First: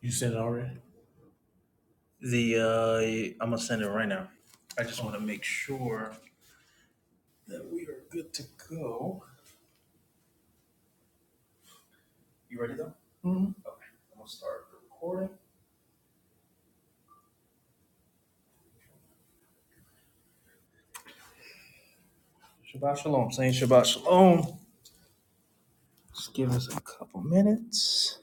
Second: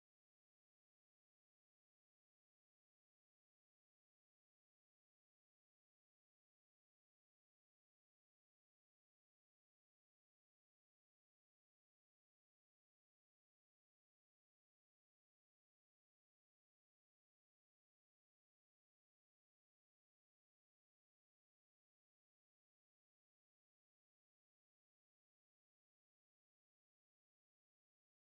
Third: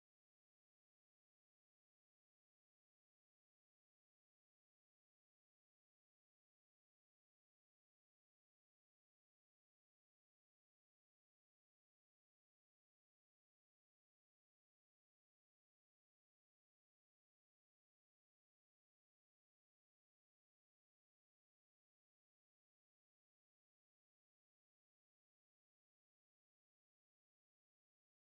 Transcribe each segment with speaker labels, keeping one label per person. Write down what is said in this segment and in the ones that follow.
Speaker 1: You sent it already? The uh, I'm gonna send it right now. I just want to make sure that we are good to go. You ready though? Mm-hmm. Okay, I'm gonna start the recording. Shabbat shalom. Saying Shabbat shalom. Just give us a couple minutes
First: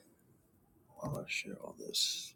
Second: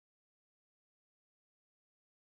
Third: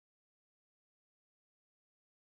Speaker 1: while I share all this.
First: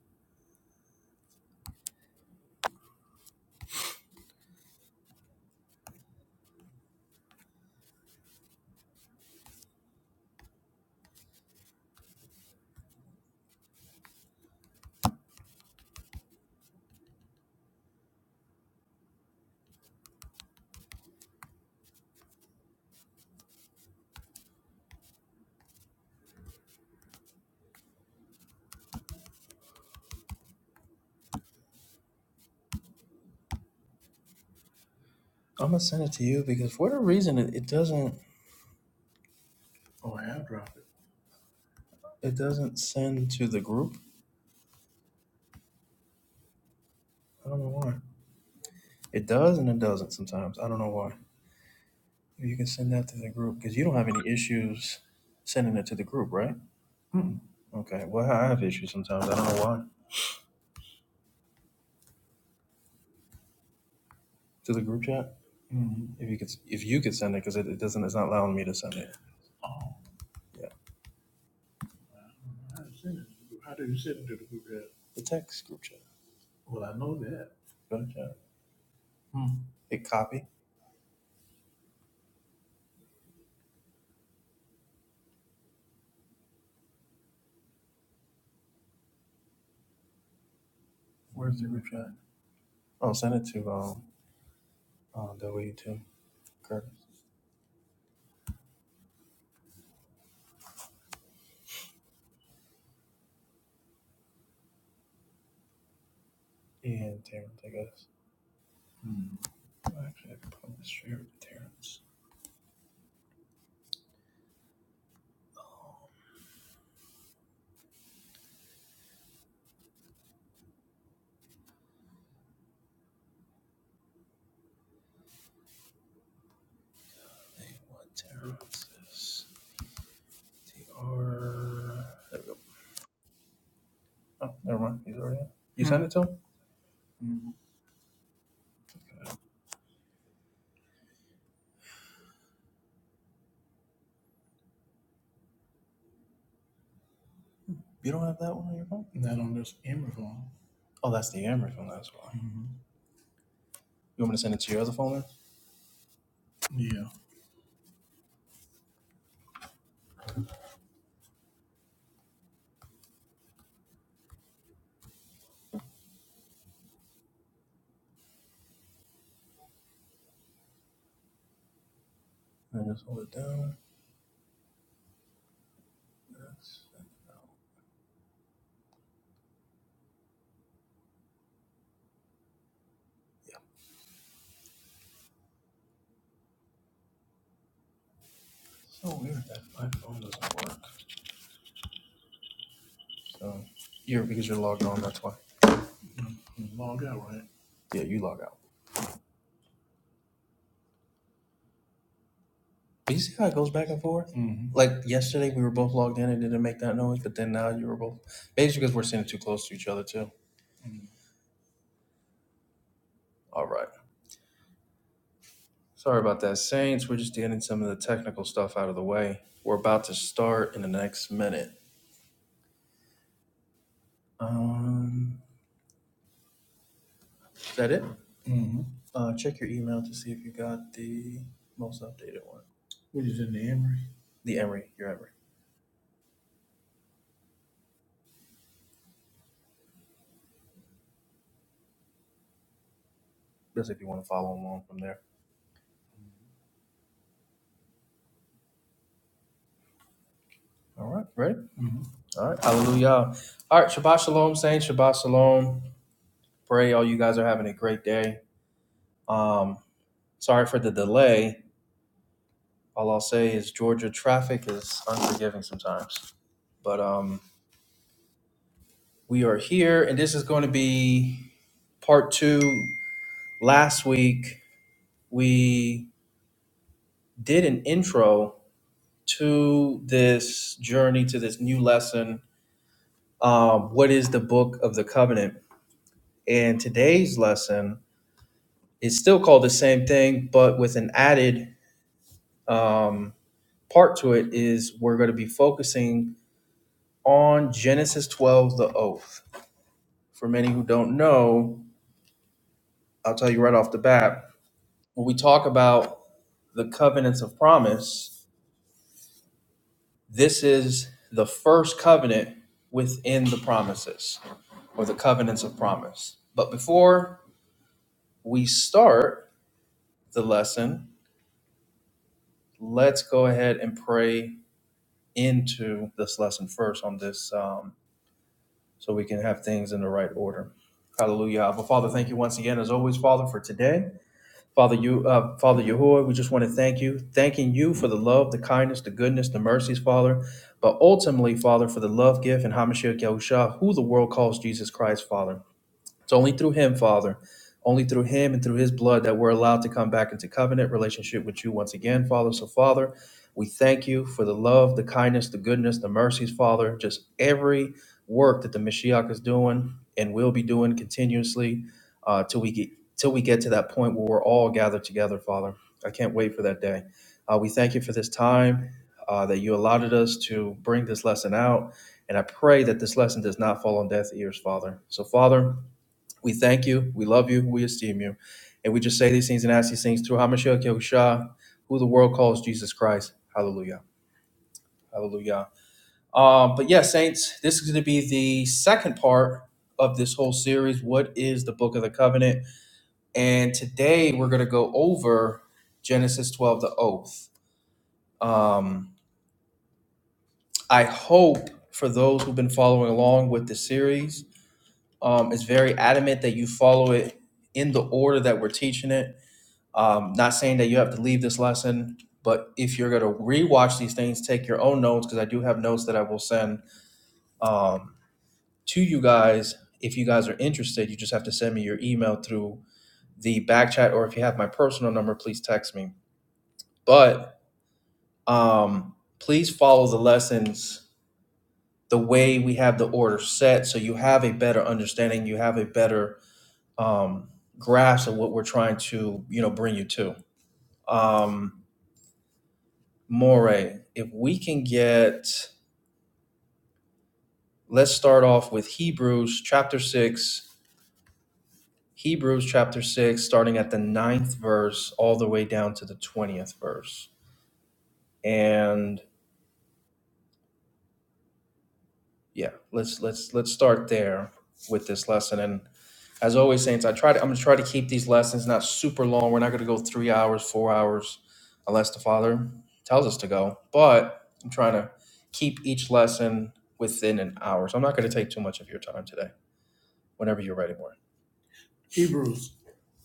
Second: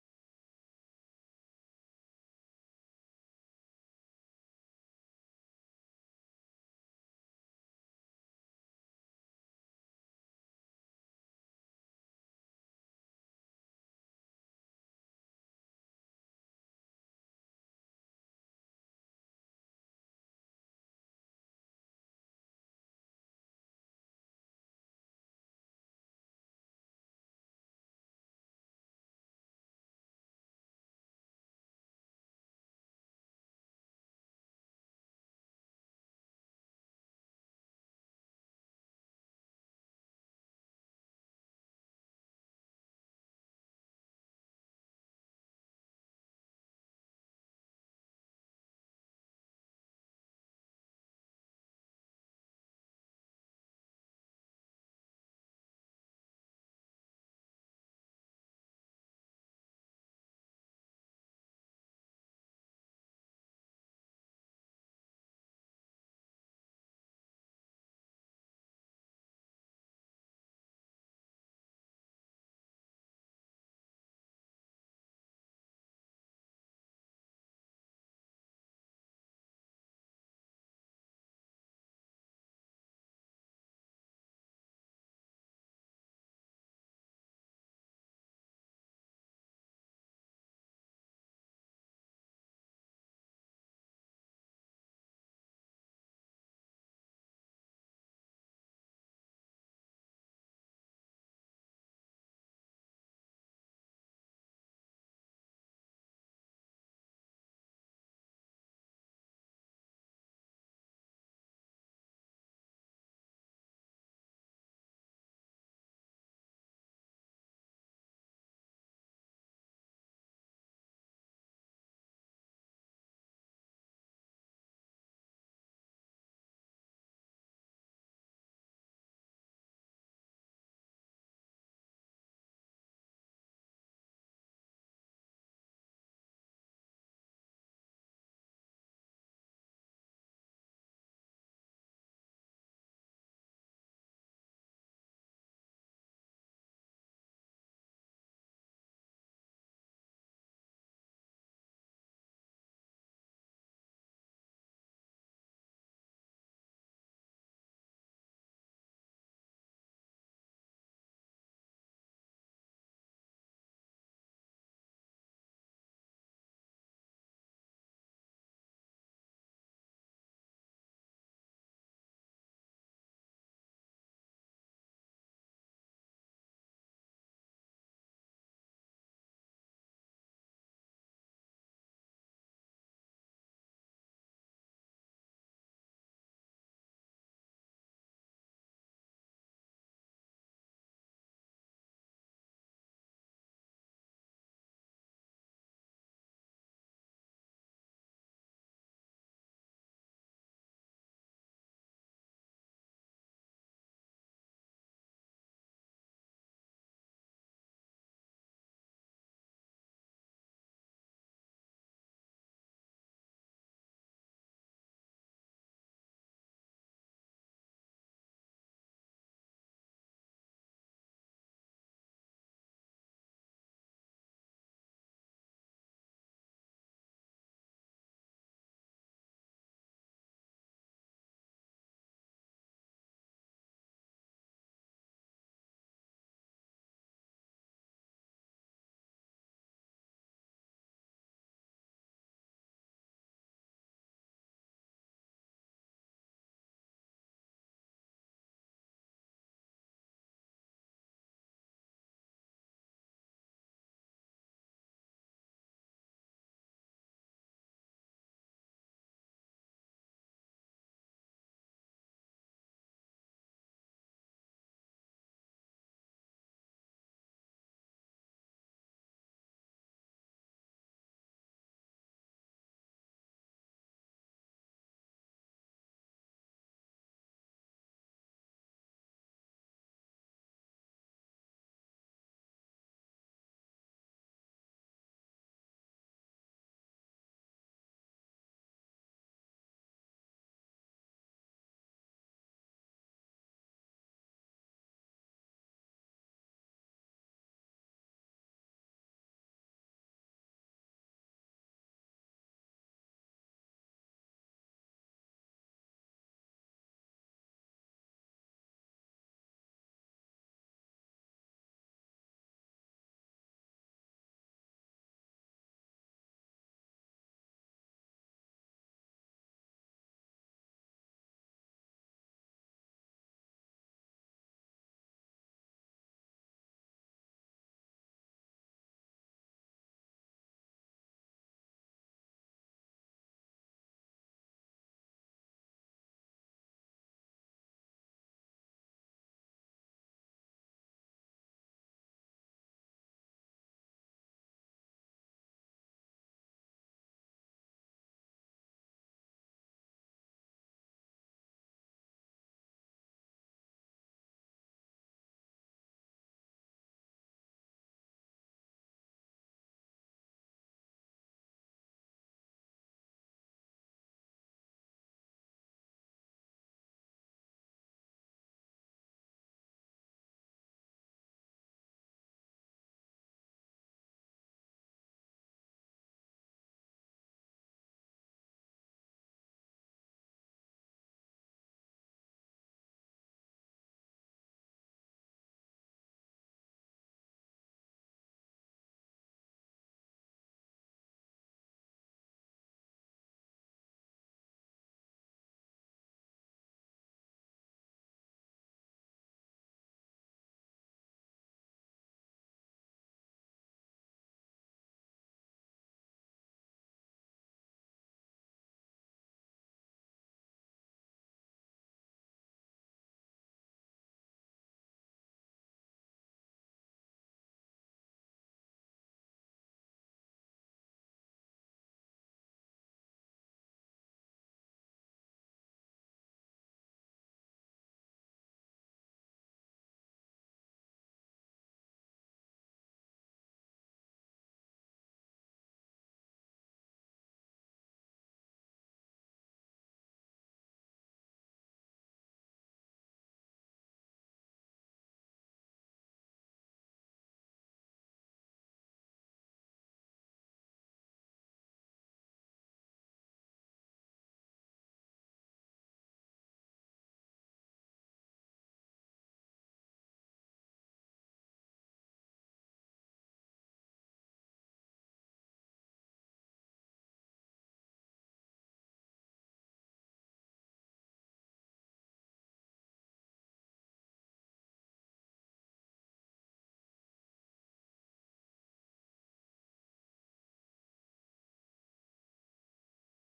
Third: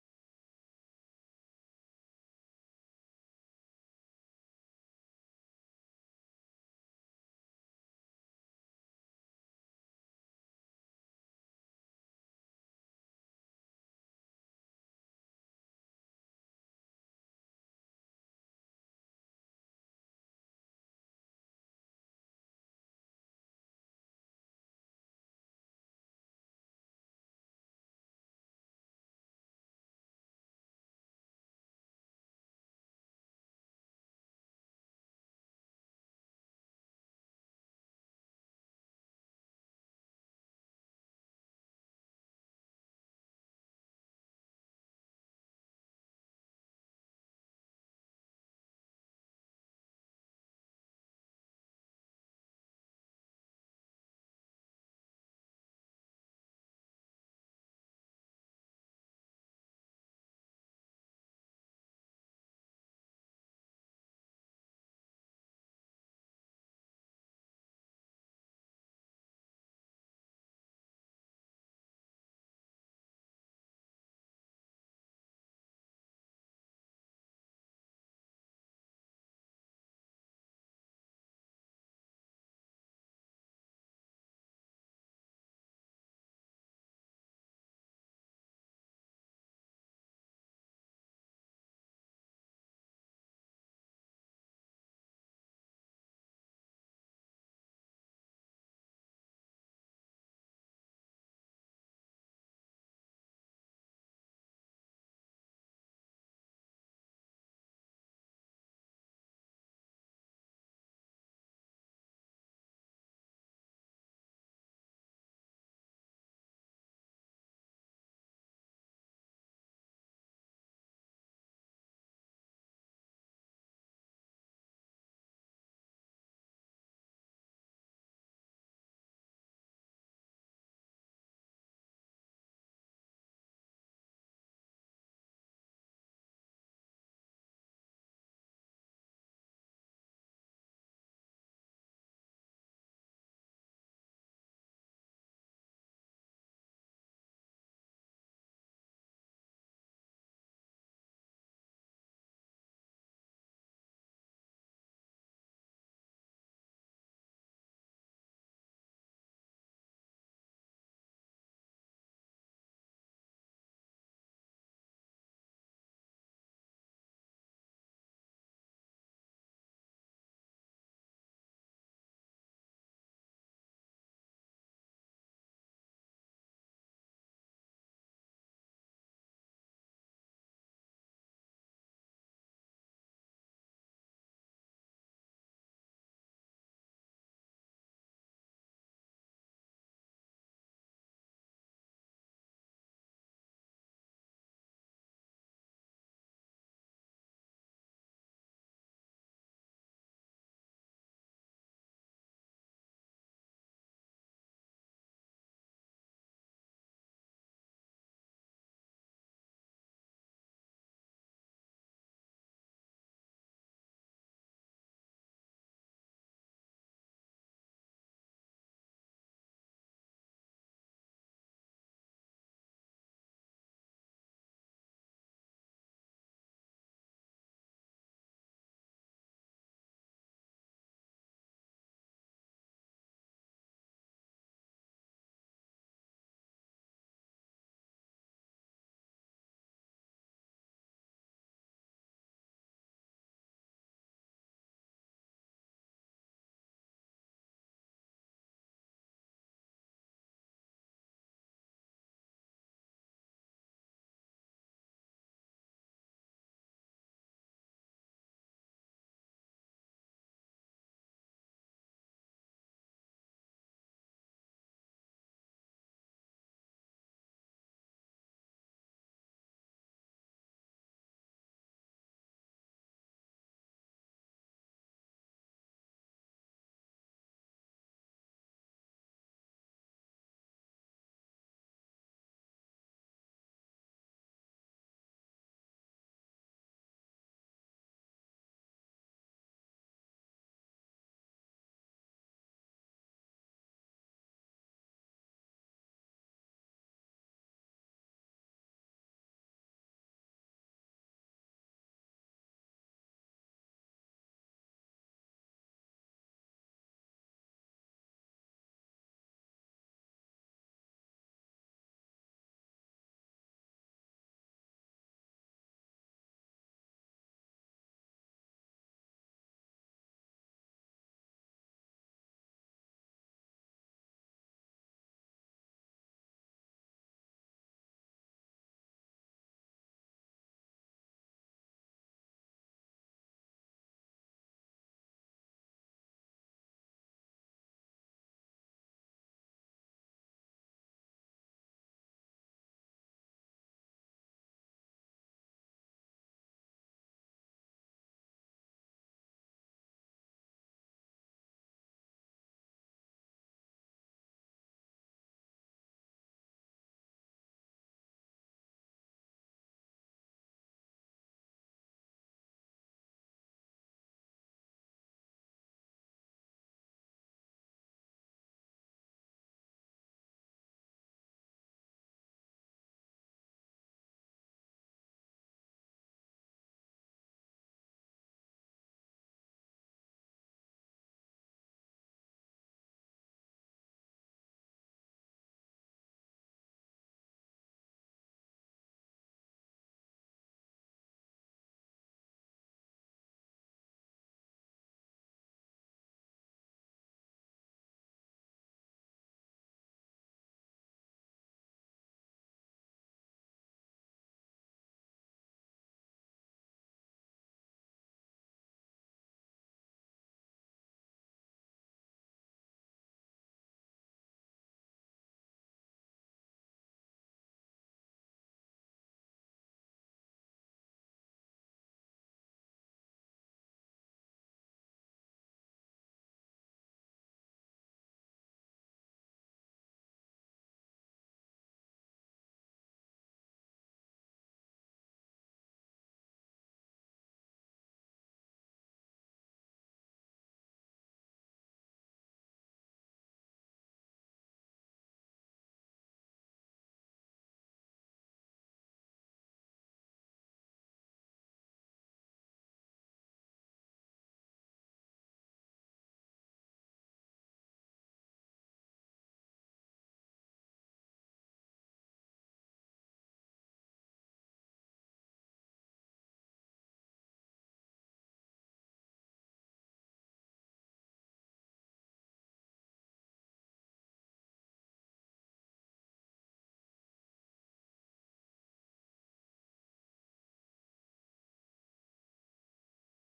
Speaker 1: I'm gonna send it to you because for whatever reason it, it doesn't Oh, I have dropped it. it doesn't send to the group. I don't know why. It does and it doesn't sometimes. I don't know why. You can send that to the group because you don't have any issues sending it to the group, right? Okay. Well, I have issues sometimes. I don't know why. To the group chat. hmm If you could, if you could send it because it, it doesn't, it's not allowing me to send it. Oh, Yeah. I sent it. to the group. How do you send it to the group chat? The text group chat. Well, I know that. Go to chat. Hit copy. Where's the group chat? Oh, send it to um, uh, W two Curtis and Terrence, I guess. Hmm. Well, Actually, I could probably share it with Terrence. What Terra TR. There we go. Oh, never mind. He's already in. You sent mm-hmm. it to him? Mm-hmm. You don't have that one on your phone? Not on this Amber phone. Oh, that's the Amber phone. That's why. hmm You want me to send it to your other phone then? Yeah. I just hold it down. That's, yeah. It's So weird that my phone doesn't work. So you're because you're logged on. That's why. You Log out, right? Yeah, you log out. But you see how it goes back and forth? hmm Like yesterday, we were both logged in and didn't make that noise, but then now you were both. Maybe it's because we're sitting too close to each other, too. Mm-hmm. All right. Sorry about that, Saints. We're just getting some of the technical stuff out of the way. We're about to start in the next minute. Um, is that it? Mm-hmm. Uh, check your email to see if you got the most updated one. What is in the Emory? The Emery, your Emery. That's if you want to follow along from there. All right, ready? Mhm. All right, hallelujah. All right, Shabbat Shalom, Saints. Shabbat Shalom. Pray all you guys are having a great day. Um, sorry for the delay. All I'll say is Georgia traffic is unforgiving sometimes. But um, we are here, and this is going to be part two. Last week, we did an intro to this journey, to this new lesson. Um, what is the book of the covenant? And today's lesson It's still called the same thing, but with an added um, part to it is we're going to be focusing on Genesis 12, the oath. For many who don't know, I'll tell you right off the bat when we talk about the covenants of promise, this is the first covenant within the promises or the covenants of promise. But before we start the lesson, let's go ahead and pray into this lesson first on this. um, so we can have things in the right order. Hallelujah. Abba, Father, thank you once again, as always, Father, for today. Father, you, uh, Father Yahuwah, we just want to thank you, thanking you for the love, the kindness, the goodness, the mercies, Father, but ultimately, Father, for the love gift and Hamashiach Yahusha, who the world calls Jesus Christ, Father. It's only through him, Father, only through him and through his blood that we're allowed to come back into covenant relationship with you once again, Father. So, Father, we thank you for the love, the kindness, the goodness, the mercies, Father, just every work that the Mashiach is doing and will be doing continuously uh, till we get till we get to that point where we're all gathered together, Father. I can't wait for that day. Uh, we thank you for this time uh, that you allowed us to bring this lesson out. And I pray that this lesson does not fall on deaf ears, Father. So, Father, we thank you. We love you. We esteem you. And we just say these things and ask these things through Hamashiach Yahushua, who the world calls Jesus Christ. Hallelujah. Hallelujah. Um, but yeah, saints, this is going to be the second part of this whole series. What is the Book of the Covenant? And today we're going to go over Genesis 12, the oath. Um, I hope for those who've been following along with the series, um, it's very adamant that you follow it in the order that we're teaching it Um, not saying that you have to leave this lesson, but if you're going to rewatch these things, take your own notes because I do have notes that I will send um, to you guys. If you guys are interested, you just have to send me your email through the back chat, or if you have my personal number, please text me. But um, please follow the lessons the way we have the order set so you have a better understanding, you have a better um, grasp of what we're trying to you know bring you to. Um, Moray, if we can get, let's start off with Hebrews chapter 6, Hebrews chapter 6, starting at the ninth verse all the way down to the 20th verse. And yeah, let's let's let's start there with this lesson. And as always, Saints, I try to I'm gonna try to keep these lessons not super long. We're not gonna go three hours, four hours, unless the Father tells us to go. But I'm trying to keep each lesson within an hour. So I'm not gonna take too much of your time today. whenever you're ready, Warren. Hebrews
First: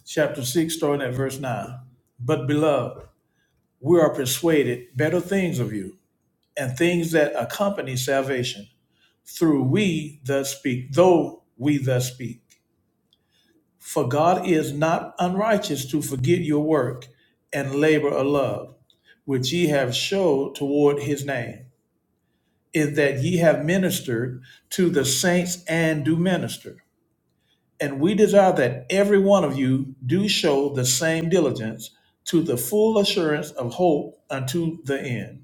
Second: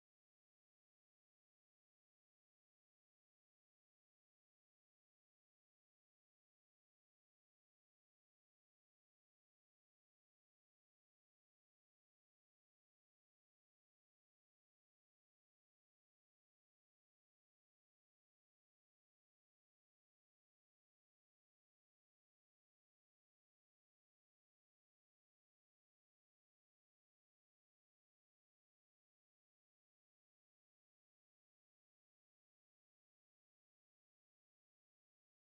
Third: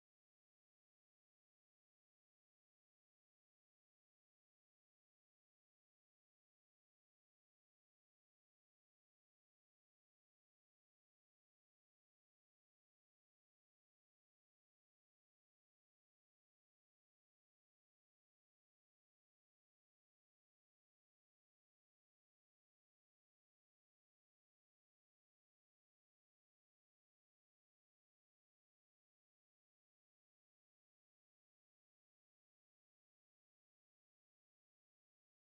Speaker 1: chapter 6, starting at verse 9. But beloved, we are persuaded better things of you, and things that accompany salvation, through we thus speak, though we thus speak. For God is not unrighteous to forget your work and labor of love, which ye have showed toward his name, in that ye have ministered to the saints and do minister. And we desire that every one of you do show the same diligence to the full assurance of hope unto the end,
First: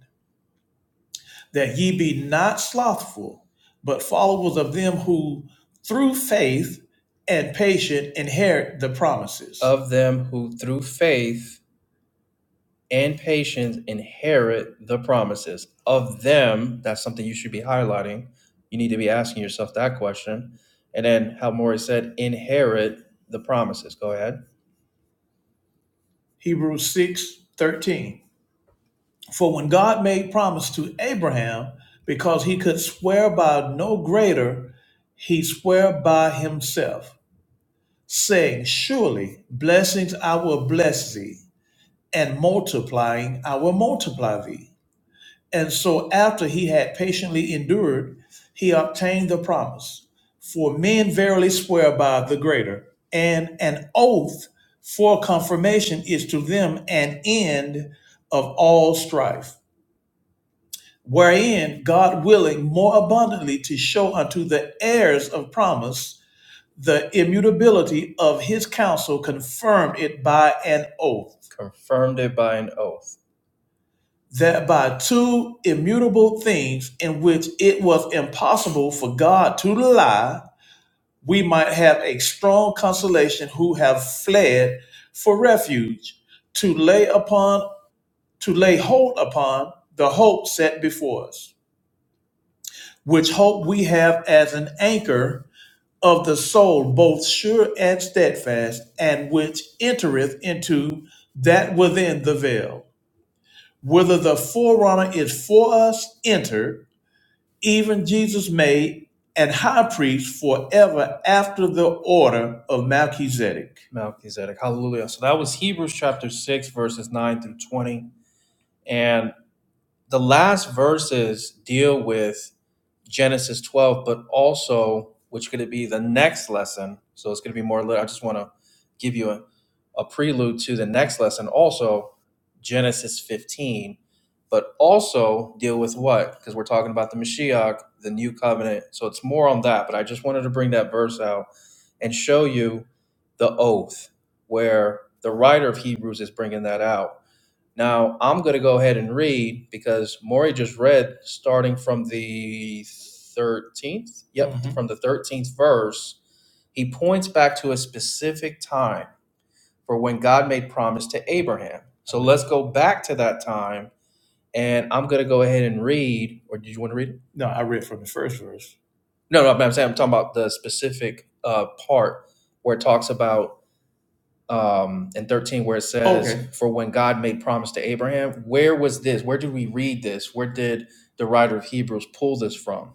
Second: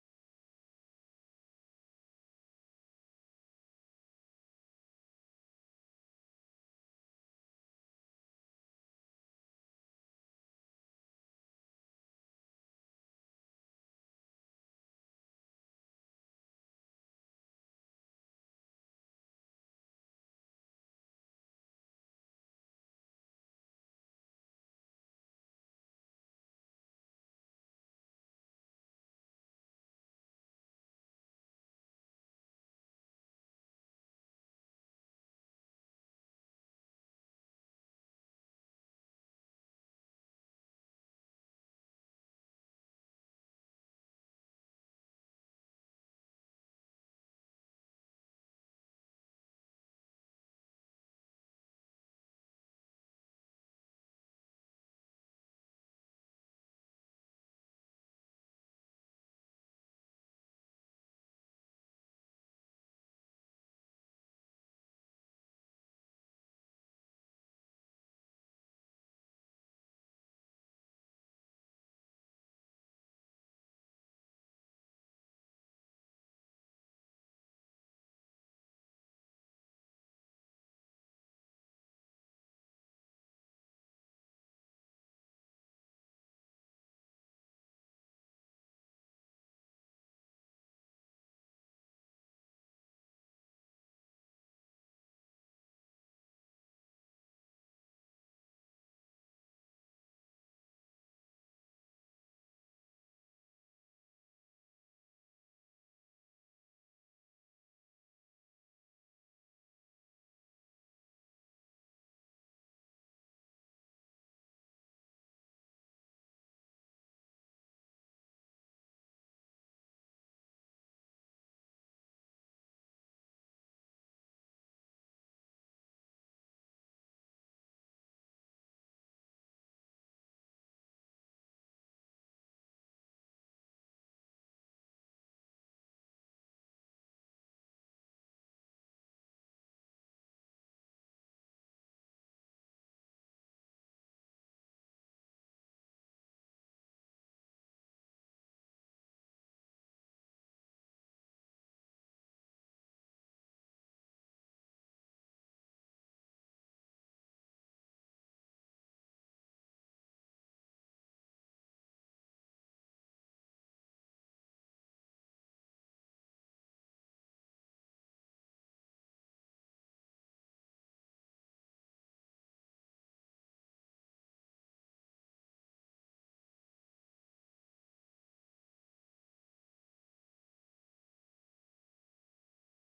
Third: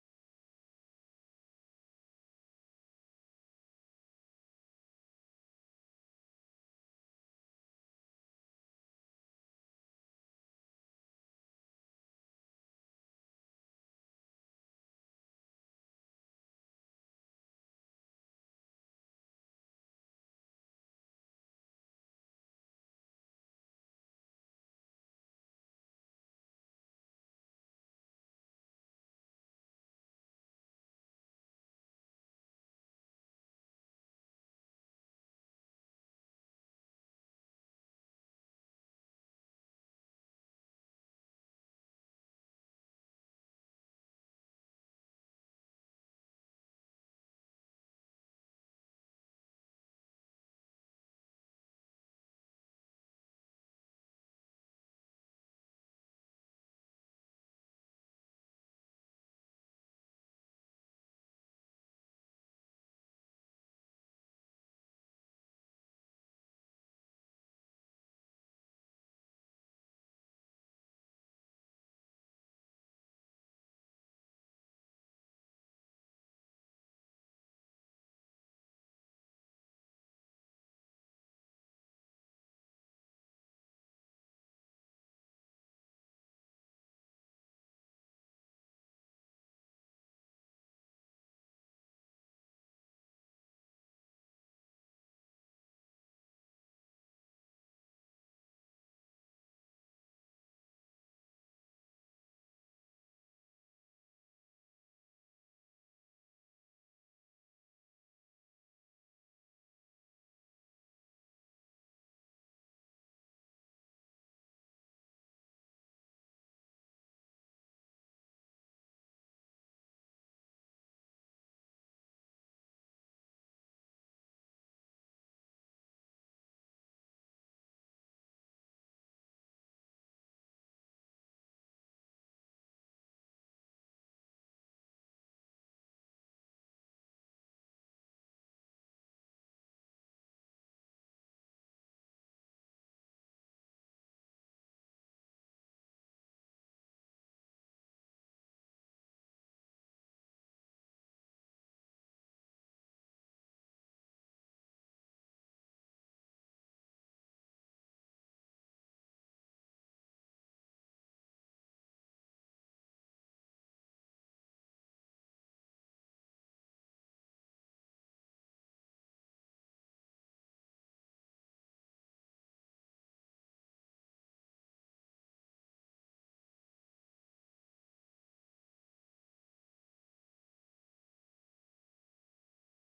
Speaker 1: that ye be not slothful, but followers of them who through faith and patience inherit the promises. of them who through faith and patience inherit the promises. Of them, that's something you should be highlighting. You need to be asking yourself that question. And then how Maury said, inherit the promises. Go ahead. Hebrews 6 13. For when God made promise to Abraham, because he could swear by no greater, he swear by himself, saying, Surely blessings I will bless thee, and multiplying I will multiply thee. And so, after he had patiently endured, he obtained the promise. For men verily swear by the greater, and an oath for confirmation is to them an end of all strife, wherein God willing more abundantly to show unto the heirs of promise the immutability of his counsel, confirmed it by an oath. confirmed it by an oath that by two immutable things in which it was impossible for God to lie, we might have a strong consolation who have fled for refuge to lay upon to lay hold upon the hope set before us, which hope we have as an anchor of the soul, both sure and steadfast, and which entereth into that within the veil, whither the forerunner is for us entered even Jesus made and high priest forever after the order of Melchizedek. Melchizedek. Hallelujah. So that was Hebrews chapter 6, verses 9 through 20. And the last verses deal with Genesis 12, but also, which could it be the next lesson? So it's going to be more, lit- I just want to give you a, a prelude to the next lesson, also Genesis 15, but also deal with what? Because we're talking about the Mashiach, the new covenant. So it's more on that, but I just wanted to bring that verse out and show you the oath where the writer of Hebrews is bringing that out now I'm going to go ahead and read because Maury just read starting from the 13th. Yep, Mhm. from the 13th verse. He points back to a specific time for when God made promise to Abraham. So let's go back to that time and I'm going to go ahead and read. Or did you want to read it? No, I read from the first verse. No, no, I'm saying I'm talking about the specific uh, part where it talks about um, and 13 where it says, okay. For when God made promise to Abraham, where was this? Where do we read this? Where did the writer of Hebrews pull this from?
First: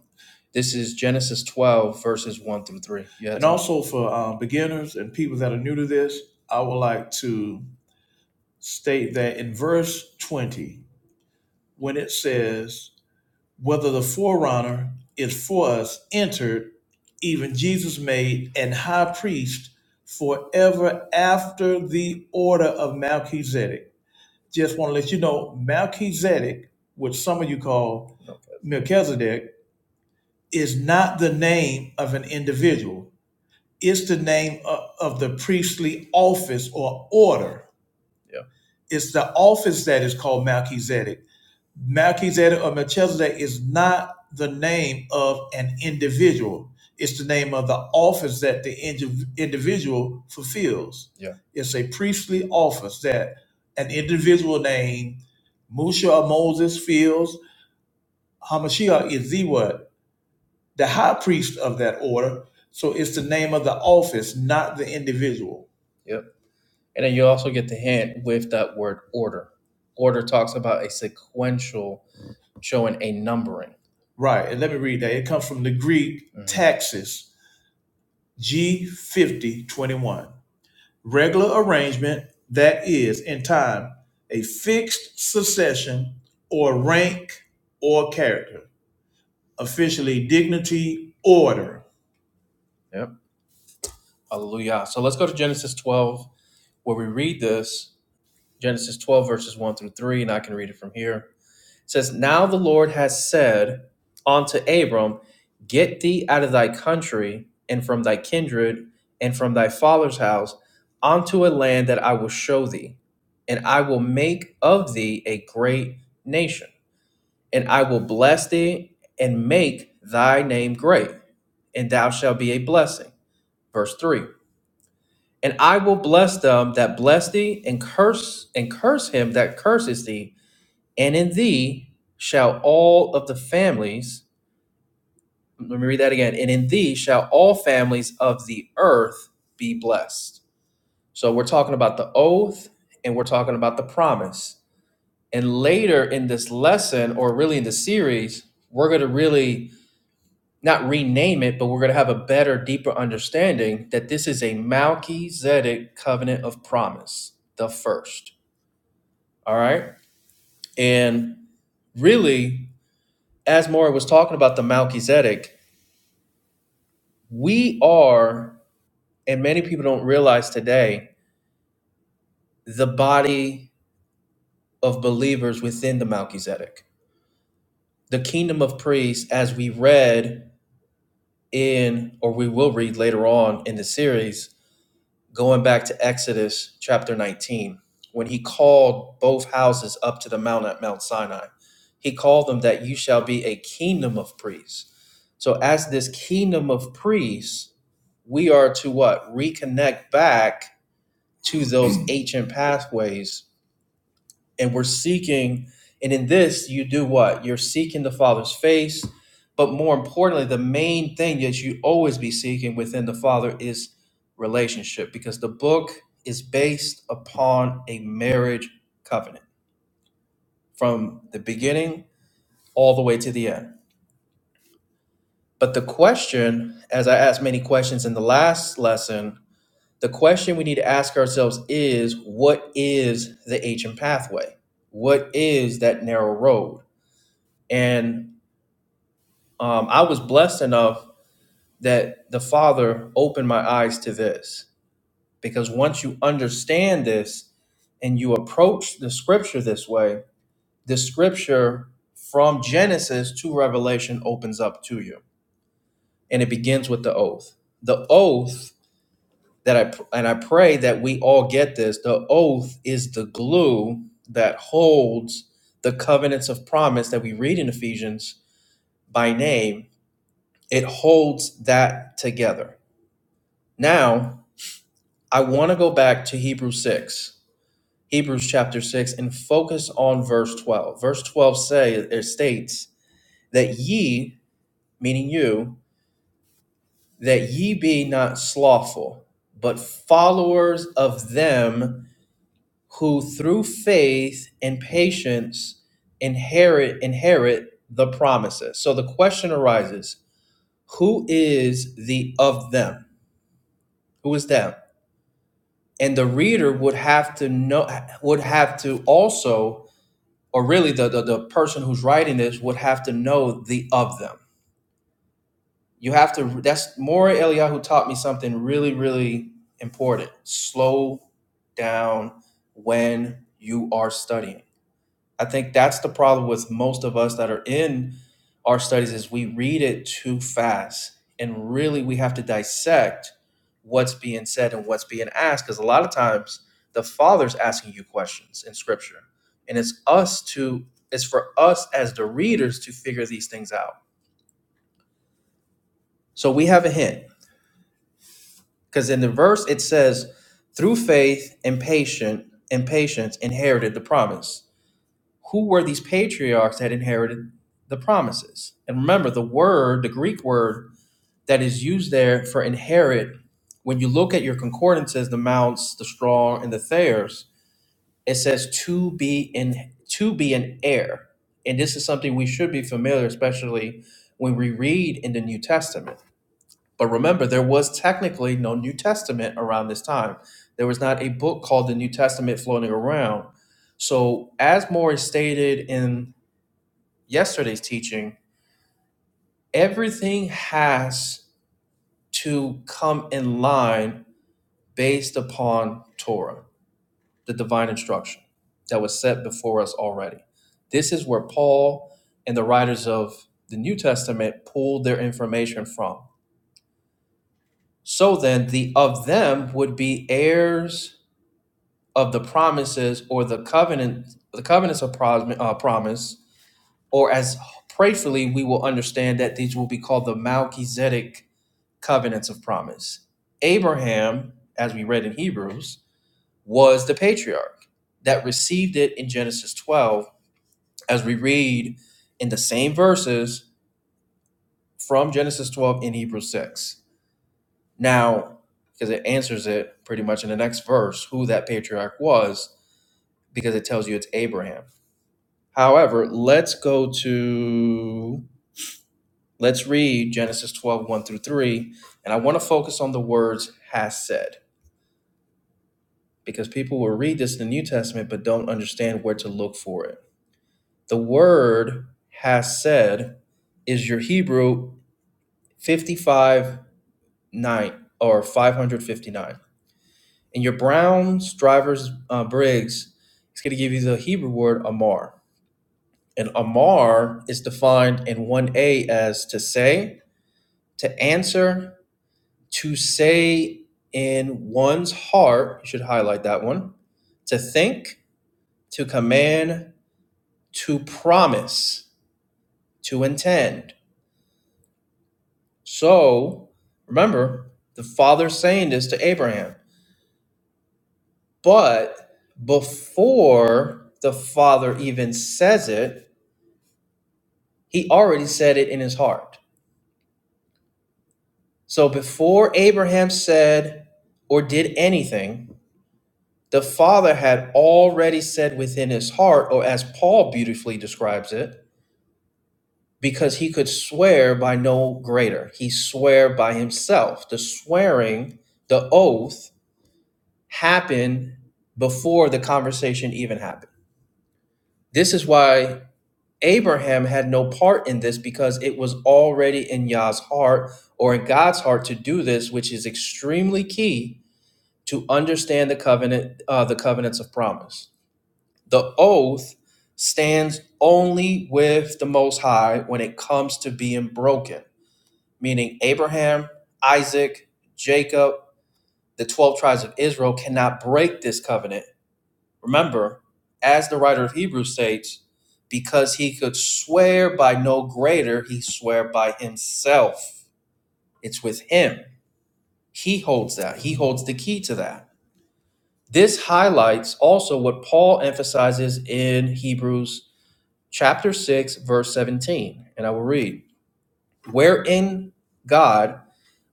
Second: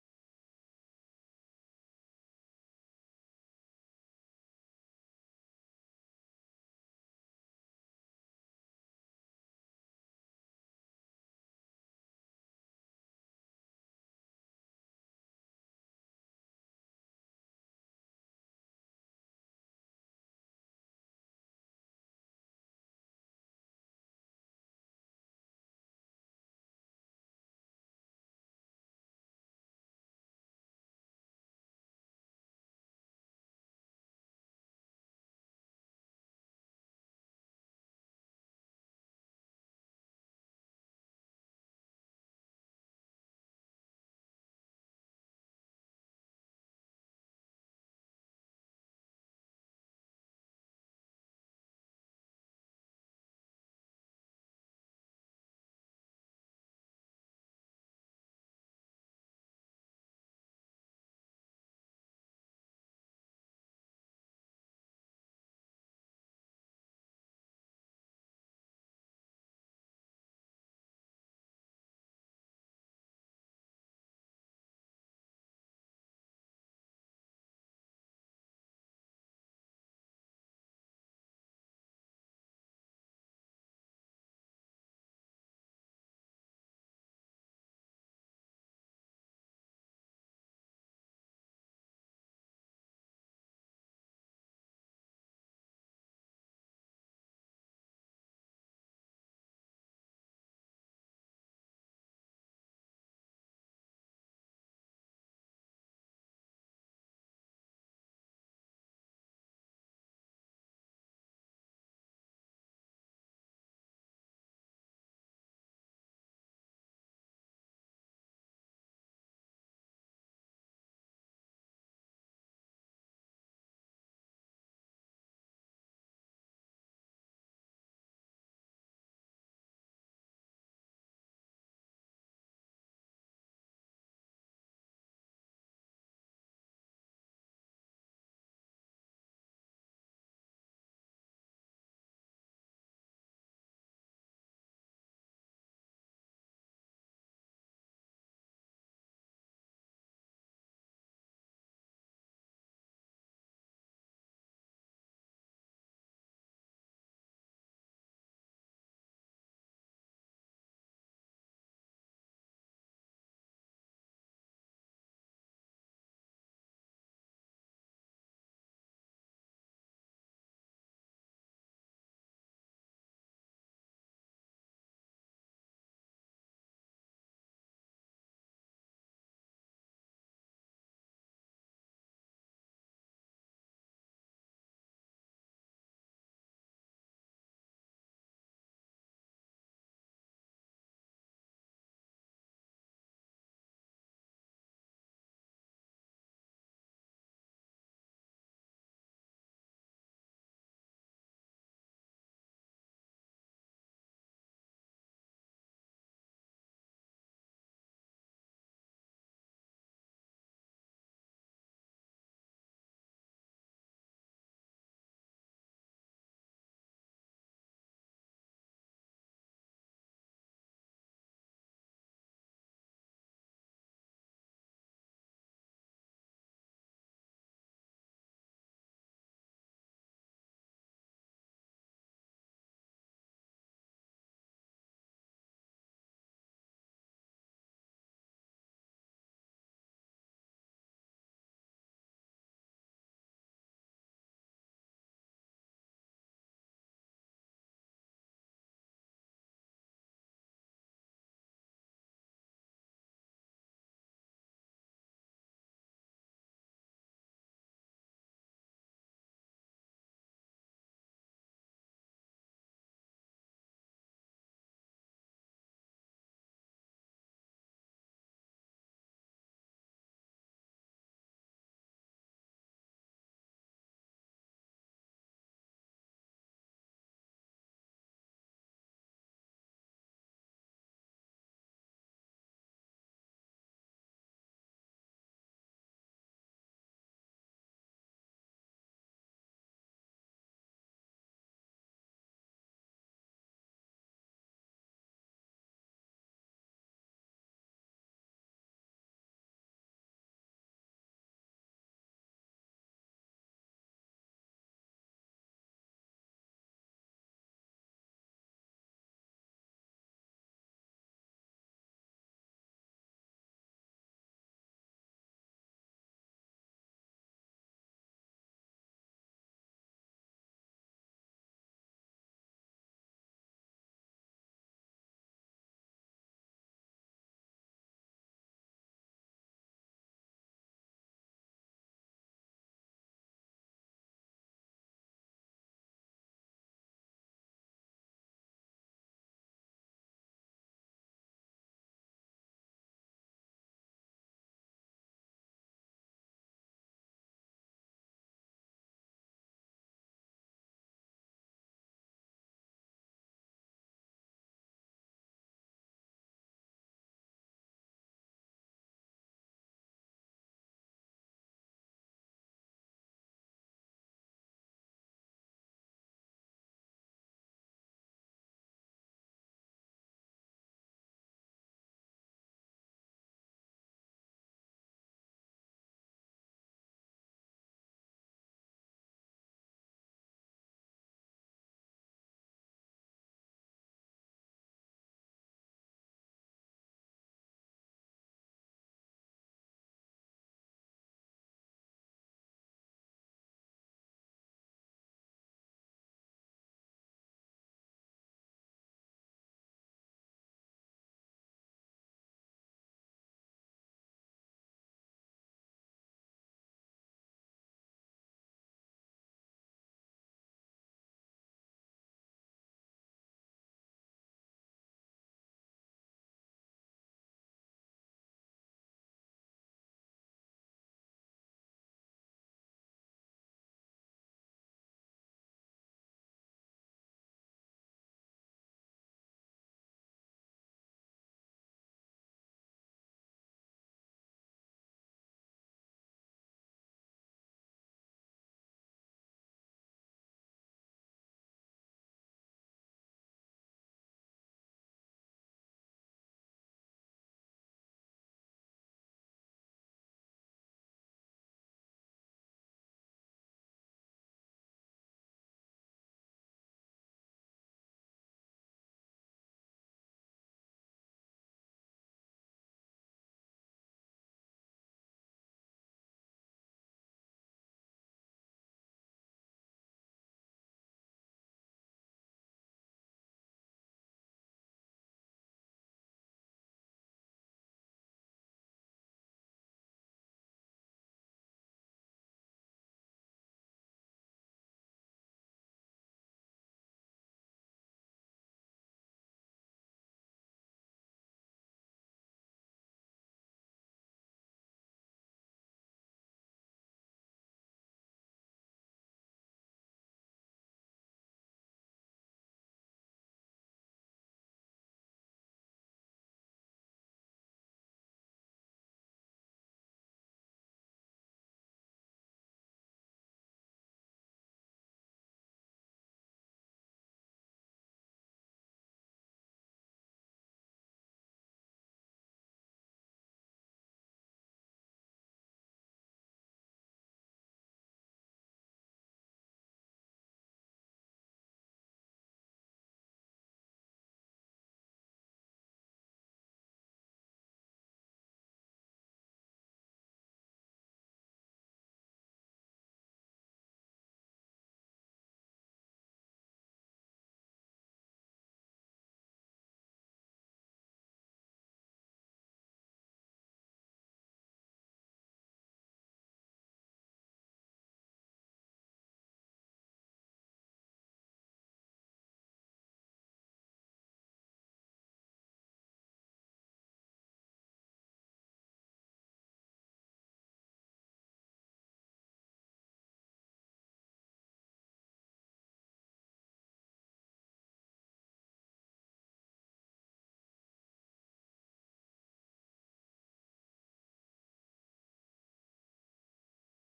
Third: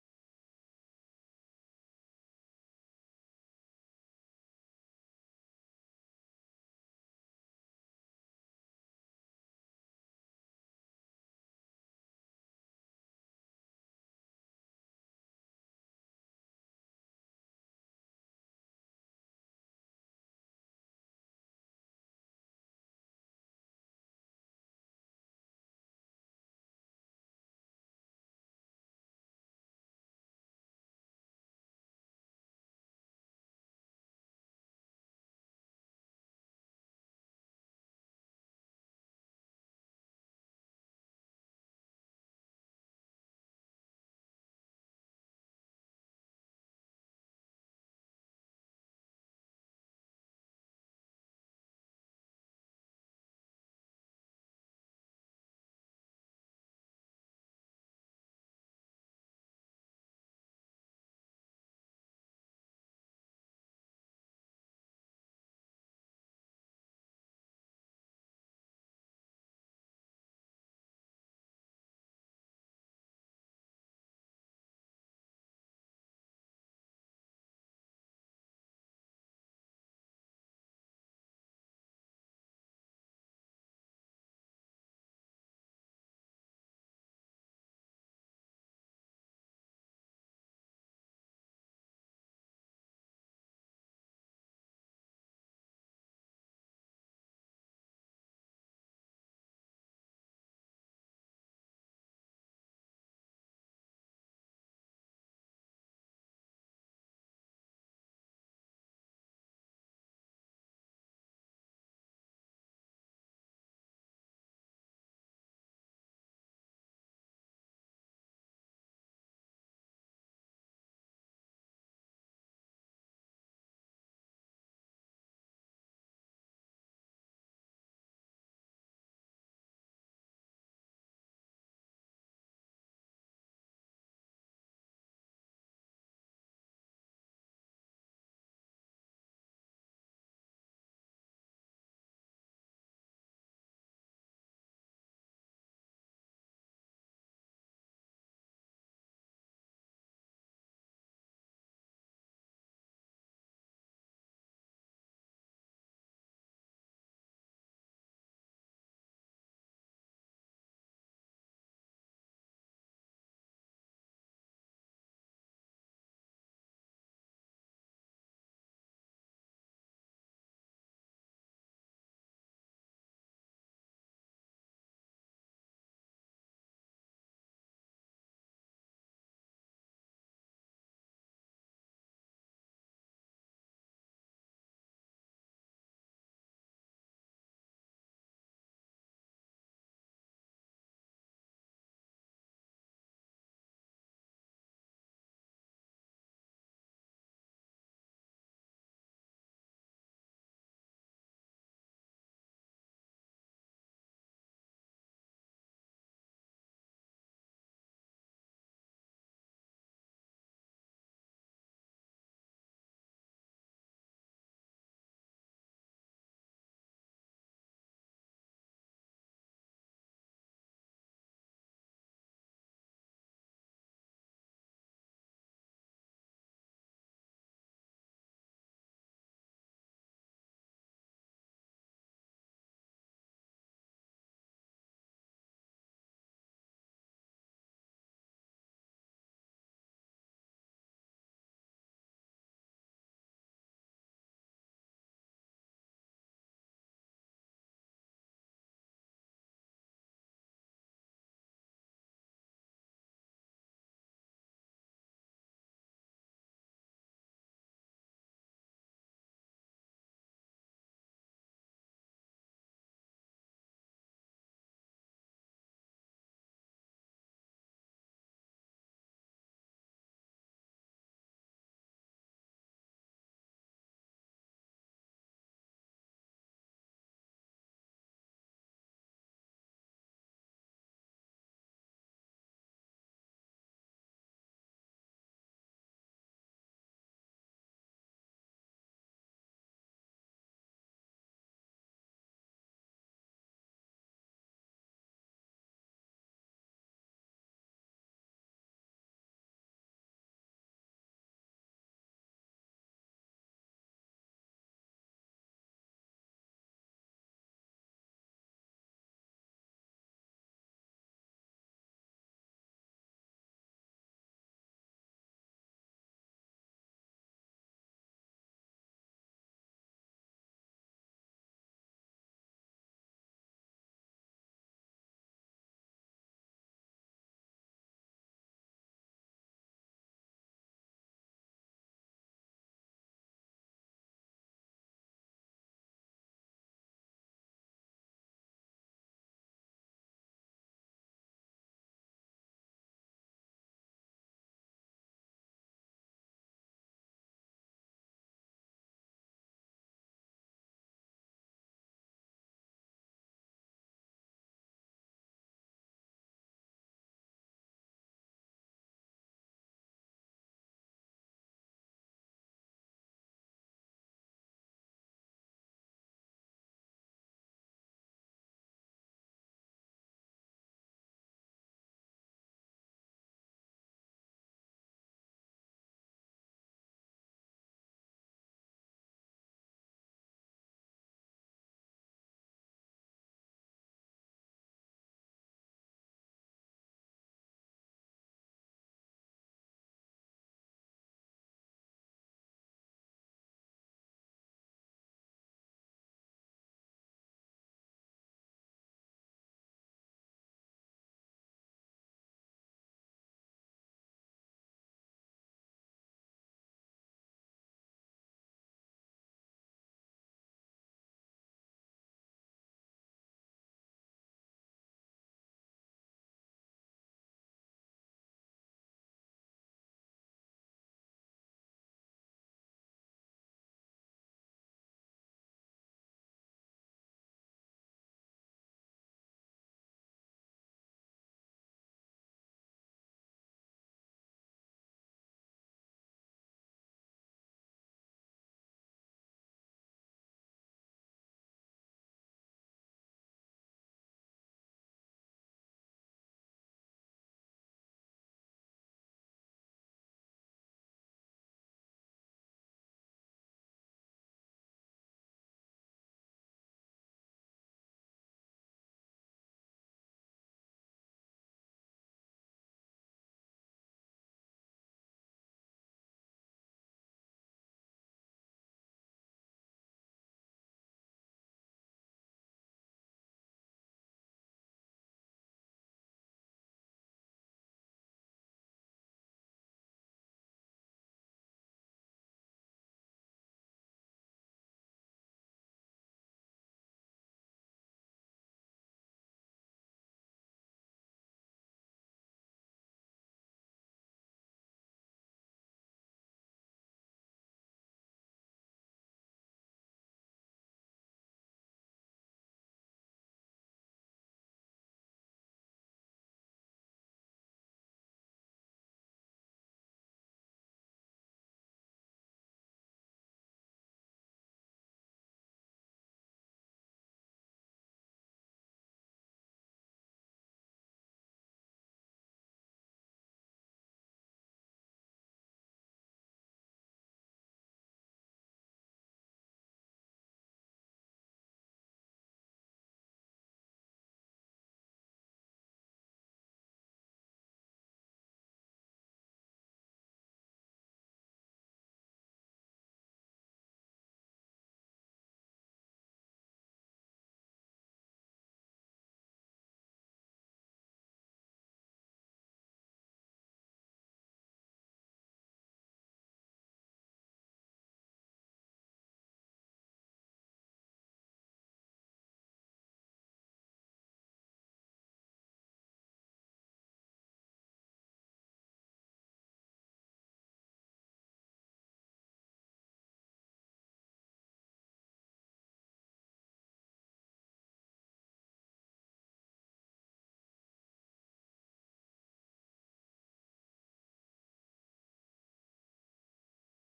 Speaker 1: This is Genesis 12, verses 1 through 3. You And also for uh, beginners and people that are new to this, I would like to state that in verse 20, when it says, whether the forerunner is for us entered, even Jesus made an high priest forever after the order of Melchizedek. Just want to let you know Melchizedek, which some of you call Melchizedek, is not the name of an individual, it's the name of, of the priestly office or order. It's the office that is called Melchizedek Melchizedek or Melchizedek is not the name of an individual. It's the name of the office that the indi- individual fulfills. Yeah. It's a priestly office that an individual named Musha or Moses fills. Hamashiach is the what? The high priest of that order. So it's the name of the office, not the individual. Yep. And then you also get the hint with that word order. Order talks about a sequential showing a numbering. Right. And let me read that. It comes from the Greek Mhm. taxes G5021. Regular arrangement that is in time a fixed succession or rank or character, officially dignity, order. Yep. Hallelujah. So let's go to Genesis 12, where we read this Genesis 12, verses 1 through 3, and I can read it from here. It says, Now the Lord has said unto Abram, Get thee out of thy country and from thy kindred and from thy father's house unto a land that I will show thee, and I will make of thee a great nation, and I will bless thee and make thy name great, and thou shalt be a blessing. Verse 3. And I will bless them that bless thee, and curse and curse him that curses thee, and in thee shall all of the families, let me read that again. And in thee shall all families of the earth be blessed. So we're talking about the oath and we're talking about the promise. And later in this lesson, or really in the series, we're going to really not rename it, but we're going to have a better, deeper understanding that this is a Melchizedek covenant of promise, the first. All right. And really, as Maury was talking about the Melchizedek, we are, and many people don't realize today, the body of believers within the Melchizedek. The kingdom of priests, as we read in, or we will read later on in the series, going back to Exodus chapter 19, when he called both houses up to the mount at Mount Sinai, he called them that you shall be a kingdom of priests. So, as this kingdom of priests, we are to what? Reconnect back to those ancient pathways. And we're seeking, and in this, you do what? You're seeking the Father's face. But more importantly, the main thing that you always be seeking within the Father is relationship because the book is based upon a marriage covenant from the beginning all the way to the end. But the question, as I asked many questions in the last lesson, the question we need to ask ourselves is what is the ancient pathway? What is that narrow road? And um, I was blessed enough that the Father opened my eyes to this because once you understand this and you approach the scripture this way, the scripture from Genesis to Revelation opens up to you and it begins with the oath. The oath that I and I pray that we all get this. The oath is the glue that holds the covenants of promise that we read in Ephesians by name. It holds that together. Now, I want to go back to Hebrews 6, Hebrews chapter 6, and focus on verse 12. Verse 12 say, it states that ye, meaning you, that ye be not slothful, but followers of them who through faith and patience inherit inherit the promises. So the question arises, who is the of them? Who is them? And the reader would have to know would have to also or really the, the, the person who's writing this would have to know the of them. You have to that's Maury Eliyahu taught me something really, really important. Slow down when you are studying I think that's the problem with most of us that are in our studies is we read it too fast and really we have to dissect what's being said and what's being asked because a lot of times the father's asking you questions in scripture and it's us to it's for us as the readers to figure these things out so we have a hint because in the verse it says through faith and patient and patience inherited the promise who were these patriarchs that inherited the promises? And remember, the word, the Greek word that is used there for inherit, when you look at your concordances, the mounts, the strong, and the Thayers, it says to be in to be an heir. And this is something we should be familiar, especially when we read in the New Testament. But remember, there was technically no New Testament around this time. There was not a book called the New Testament floating around. So, as Morris stated in yesterday's teaching, everything has to come in line based upon Torah, the divine instruction that was set before us already. This is where Paul and the writers of the New Testament pulled their information from. So then, the of them would be heirs of the promises or the covenant, the covenants of pros- uh, promise, or as prayerfully we will understand that these will be called the Melchizedek covenants of promise. Abraham, as we read in Hebrews, was the patriarch that received it in Genesis 12, as we read in the same verses from Genesis 12 in Hebrews 6. Now, because it answers it pretty much in the next verse, who that patriarch was, because it tells you it's Abraham. However, let's go to, let's read Genesis twelve one through 3, and I want to focus on the words has said because people will read this in the New Testament but don't understand where to look for it. The word has said is your Hebrew 55 9 or 559. And your Browns, Drivers, uh, Briggs, it's going to give you the Hebrew word Amar. And Amar is defined in 1a as to say, to answer, to say in one's heart, you should highlight that one, to think, to command, to promise, to intend. So remember, the father saying this to Abraham. But before the father even says it, he already said it in his heart. So before Abraham said or did anything, the father had already said within his heart, or as Paul beautifully describes it, because he could swear by no greater. He swore by himself. The swearing, the oath happened before the conversation even happened. This is why Abraham had no part in this because it was already in Yah's heart or in God's heart to do this, which is extremely key to understand the covenant, uh, the covenants of promise. The oath stands only with the Most High when it comes to being broken meaning Abraham, Isaac, Jacob, the 12 tribes of Israel cannot break this covenant. Remember, as the writer of Hebrews states, because he could swear by no greater, he swore by himself. It's with him. He holds that. He holds the key to that. This highlights also what Paul emphasizes in Hebrews chapter 6 verse 17, and I will read, "Wherein God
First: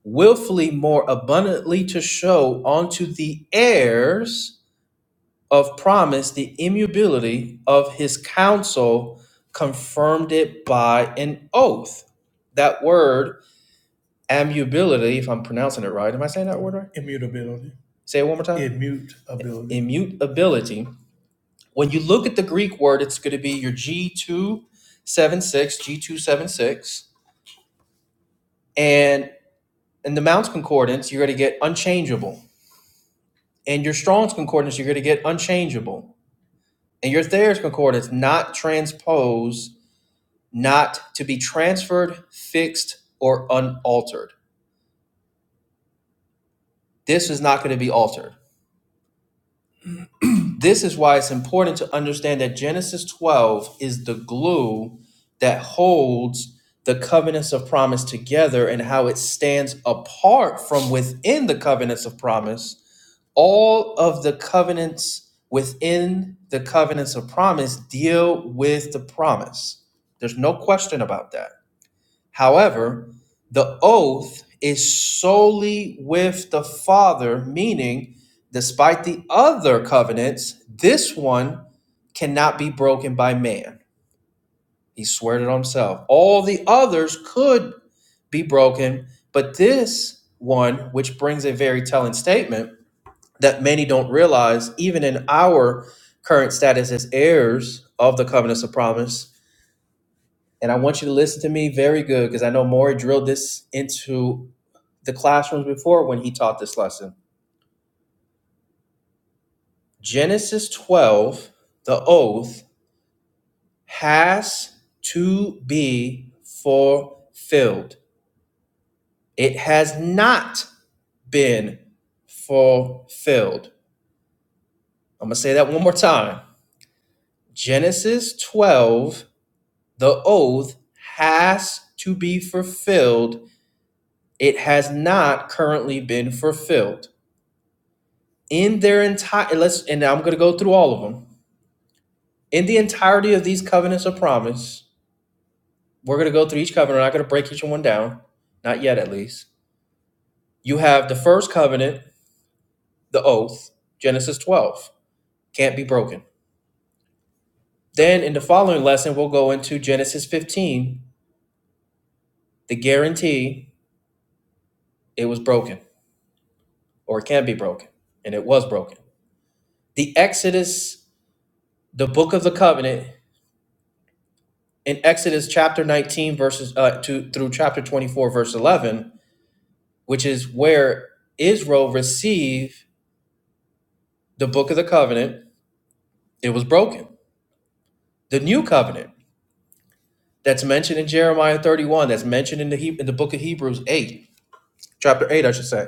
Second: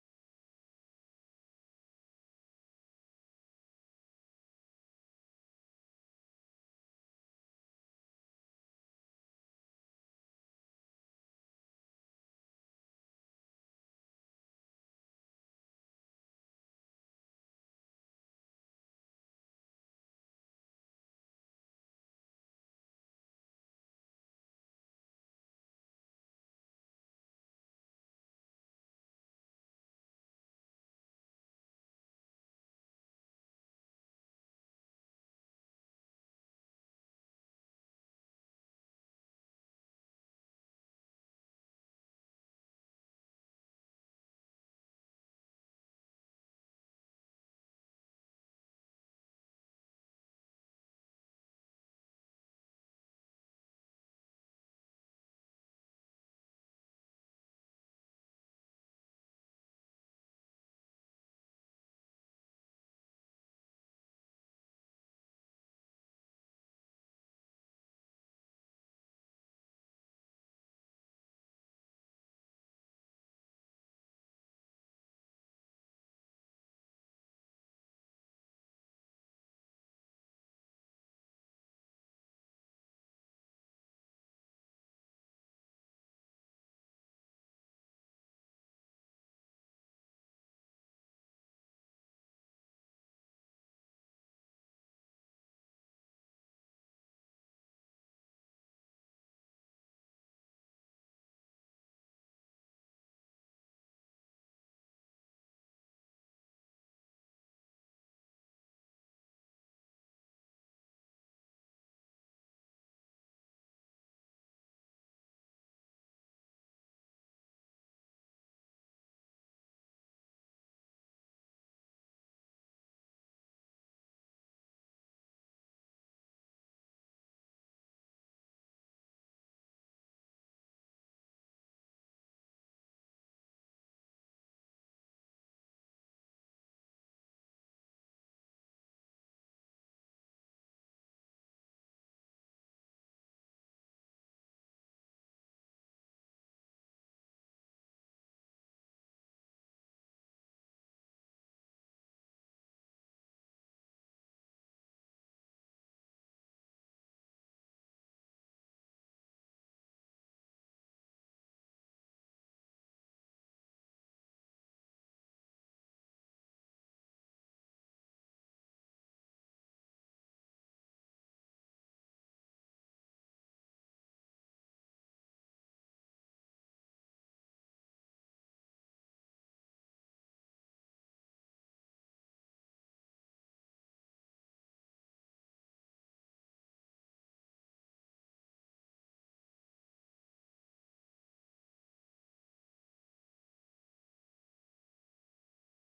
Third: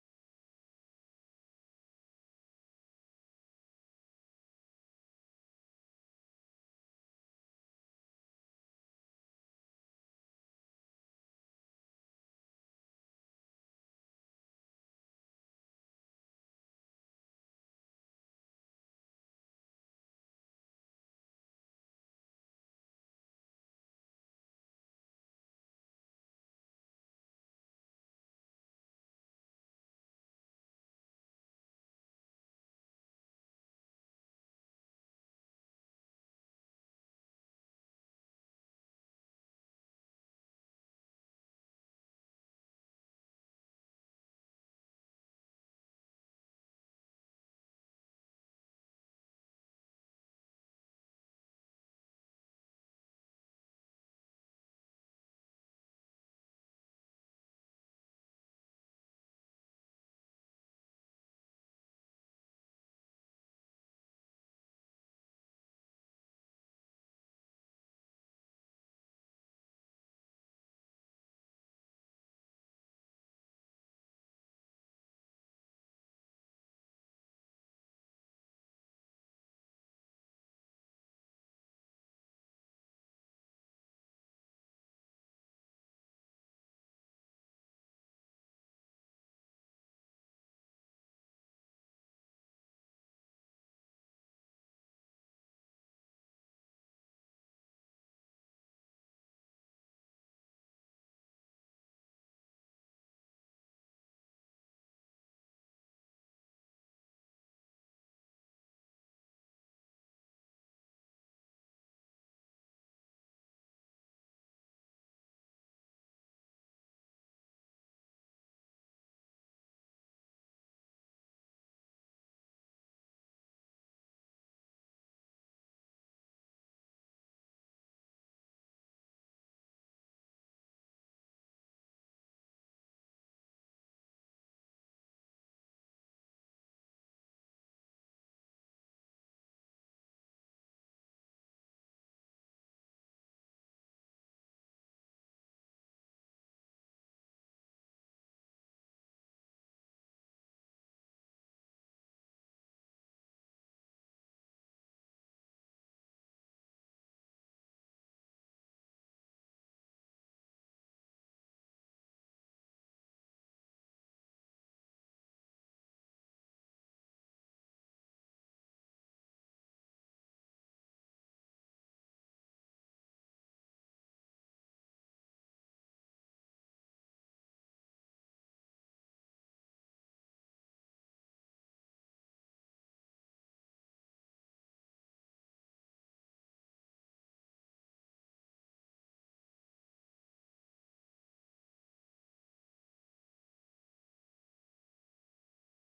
Speaker 1: willfully more abundantly to show unto the heirs of promise the immutability of his counsel, confirmed it by an oath. That word, immutability, if I'm pronouncing it right, am I saying that word right? Immutability. Say it one more time. Immutability. Immutability. When you look at the Greek word, it's going to be your G276, G276. And in the Mount's Concordance, you're going to get unchangeable and your Strong's concordance, you're going to get unchangeable. And your Thayer's concordance, not transposed, not to be transferred, fixed, or unaltered. This is not going to be altered. This is why it's important to understand that Genesis 12 is the glue that holds the covenants of promise together and how it stands apart from within the covenants of promise all of the covenants within the covenants of promise deal with the promise. There's no question about that. However, the oath is solely with the Father, meaning, despite the other covenants, this one cannot be broken by man. He swore it on himself. All the others could be broken, but this one, which brings a very telling statement, that many don't realize, even in our current status as heirs of the covenants of promise. And I want you to listen to me very good because I know Maury drilled this into the classrooms before when he taught this lesson. Genesis 12, the oath, has to be fulfilled. It has not been fulfilled. I'm going to say that one more time. Genesis 12 The oath has to be fulfilled. It has not currently been fulfilled. In their entire let's and I'm going to go through all of them. In the entirety of these covenants of promise, we're going to go through each covenant. We're not going to break each one down, not yet at least. You have the first covenant, the oath, Genesis 12, can't be broken. Then in the following lesson, we'll go into Genesis 15, the guarantee it was broken or it can be broken, and it was broken. the Exodus, the book of the covenant, in Exodus chapter 19, verses uh, to, through chapter 24, verse 11, which is where Israel received the book of the covenant, it was broken. The new covenant that's mentioned in Jeremiah 31, that's mentioned in the, Heb in the book of Hebrews 8, chapter 8, I should say.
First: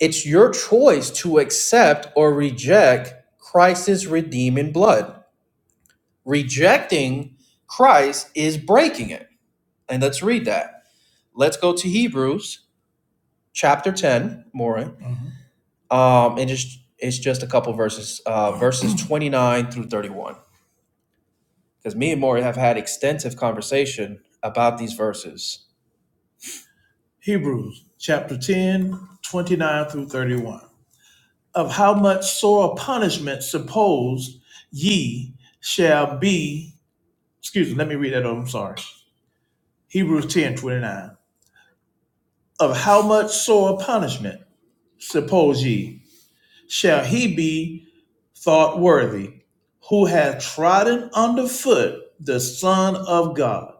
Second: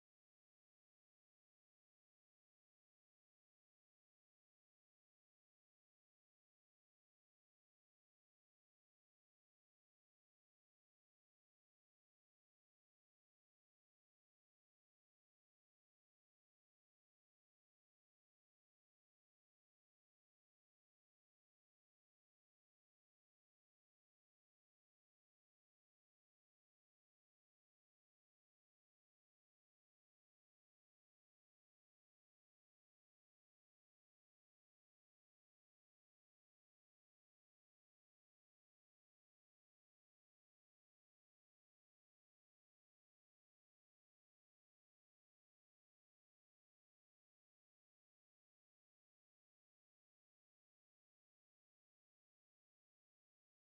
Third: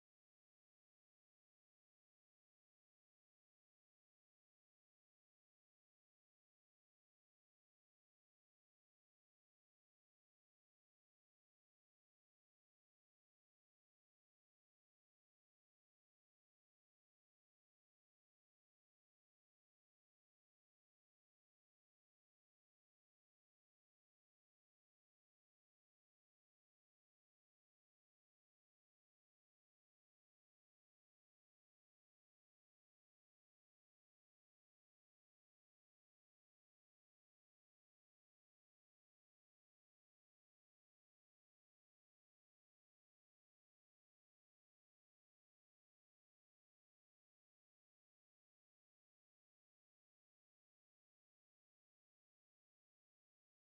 Speaker 1: It's your choice to accept or reject Christ's redeeming blood. Rejecting Christ is breaking it. And let's read that. Let's go to Hebrews chapter 10, Maureen. hmm Um, and just it's just a couple verses, uh, verses 29 through 31. Because me and Maury have had extensive conversation about these verses. Hebrews chapter 10, 29 through 31. Of how much sore punishment suppose ye shall be, excuse me, let me read that over, I'm sorry. Hebrews 10 29, Of how much sore punishment suppose ye shall he be thought worthy, who hath trodden under foot the Son of God,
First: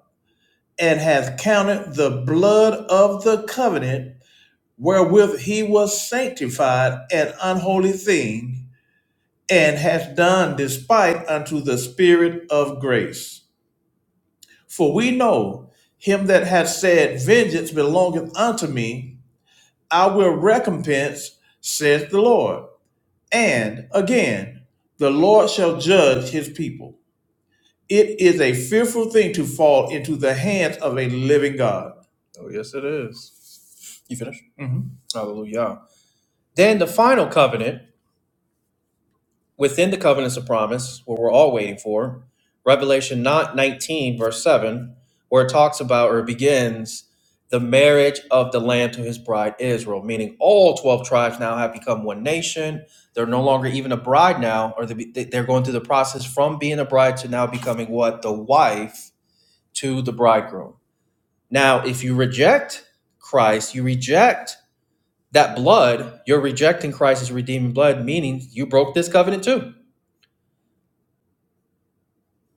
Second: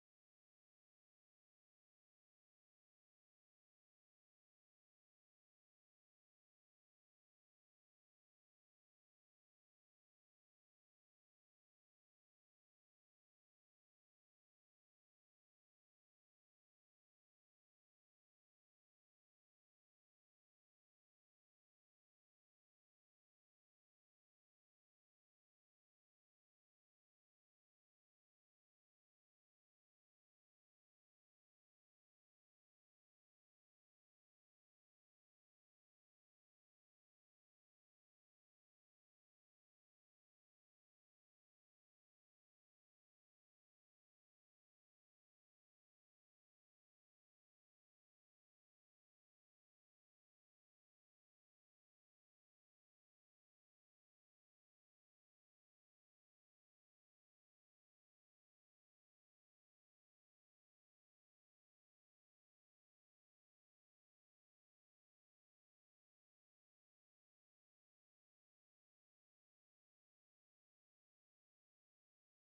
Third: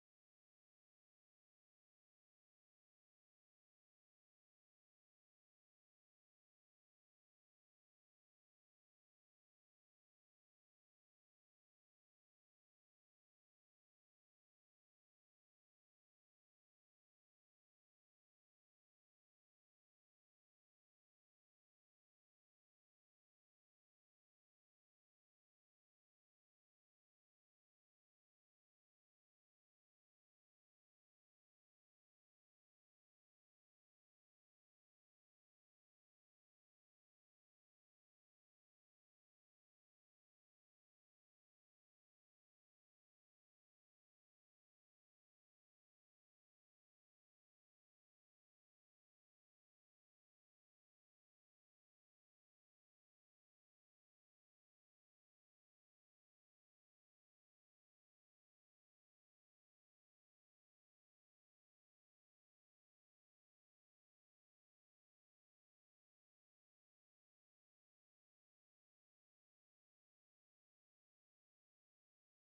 Speaker 1: and hath counted the blood of the covenant wherewith he was sanctified an unholy thing, and hath done despite unto the Spirit of grace. For we know him that hath said, Vengeance belongeth unto me, I will recompense, saith the Lord. And again, the Lord shall judge his people. It is a fearful thing to fall into the hands of a living God. Oh, yes, it is. You finished? Mhm. Hallelujah. Then the final covenant within the covenants of promise, what we're all waiting for, Revelation 9, 19, verse 7, where it talks about or begins the marriage of the Lamb to his bride Israel, meaning all 12 tribes now have become one nation. They're no longer even a bride now, or they're going through the process from being a bride to now becoming what? The wife to the bridegroom. Now, if you reject Christ, you reject that blood, you're rejecting Christ's redeeming blood, meaning you broke this covenant too.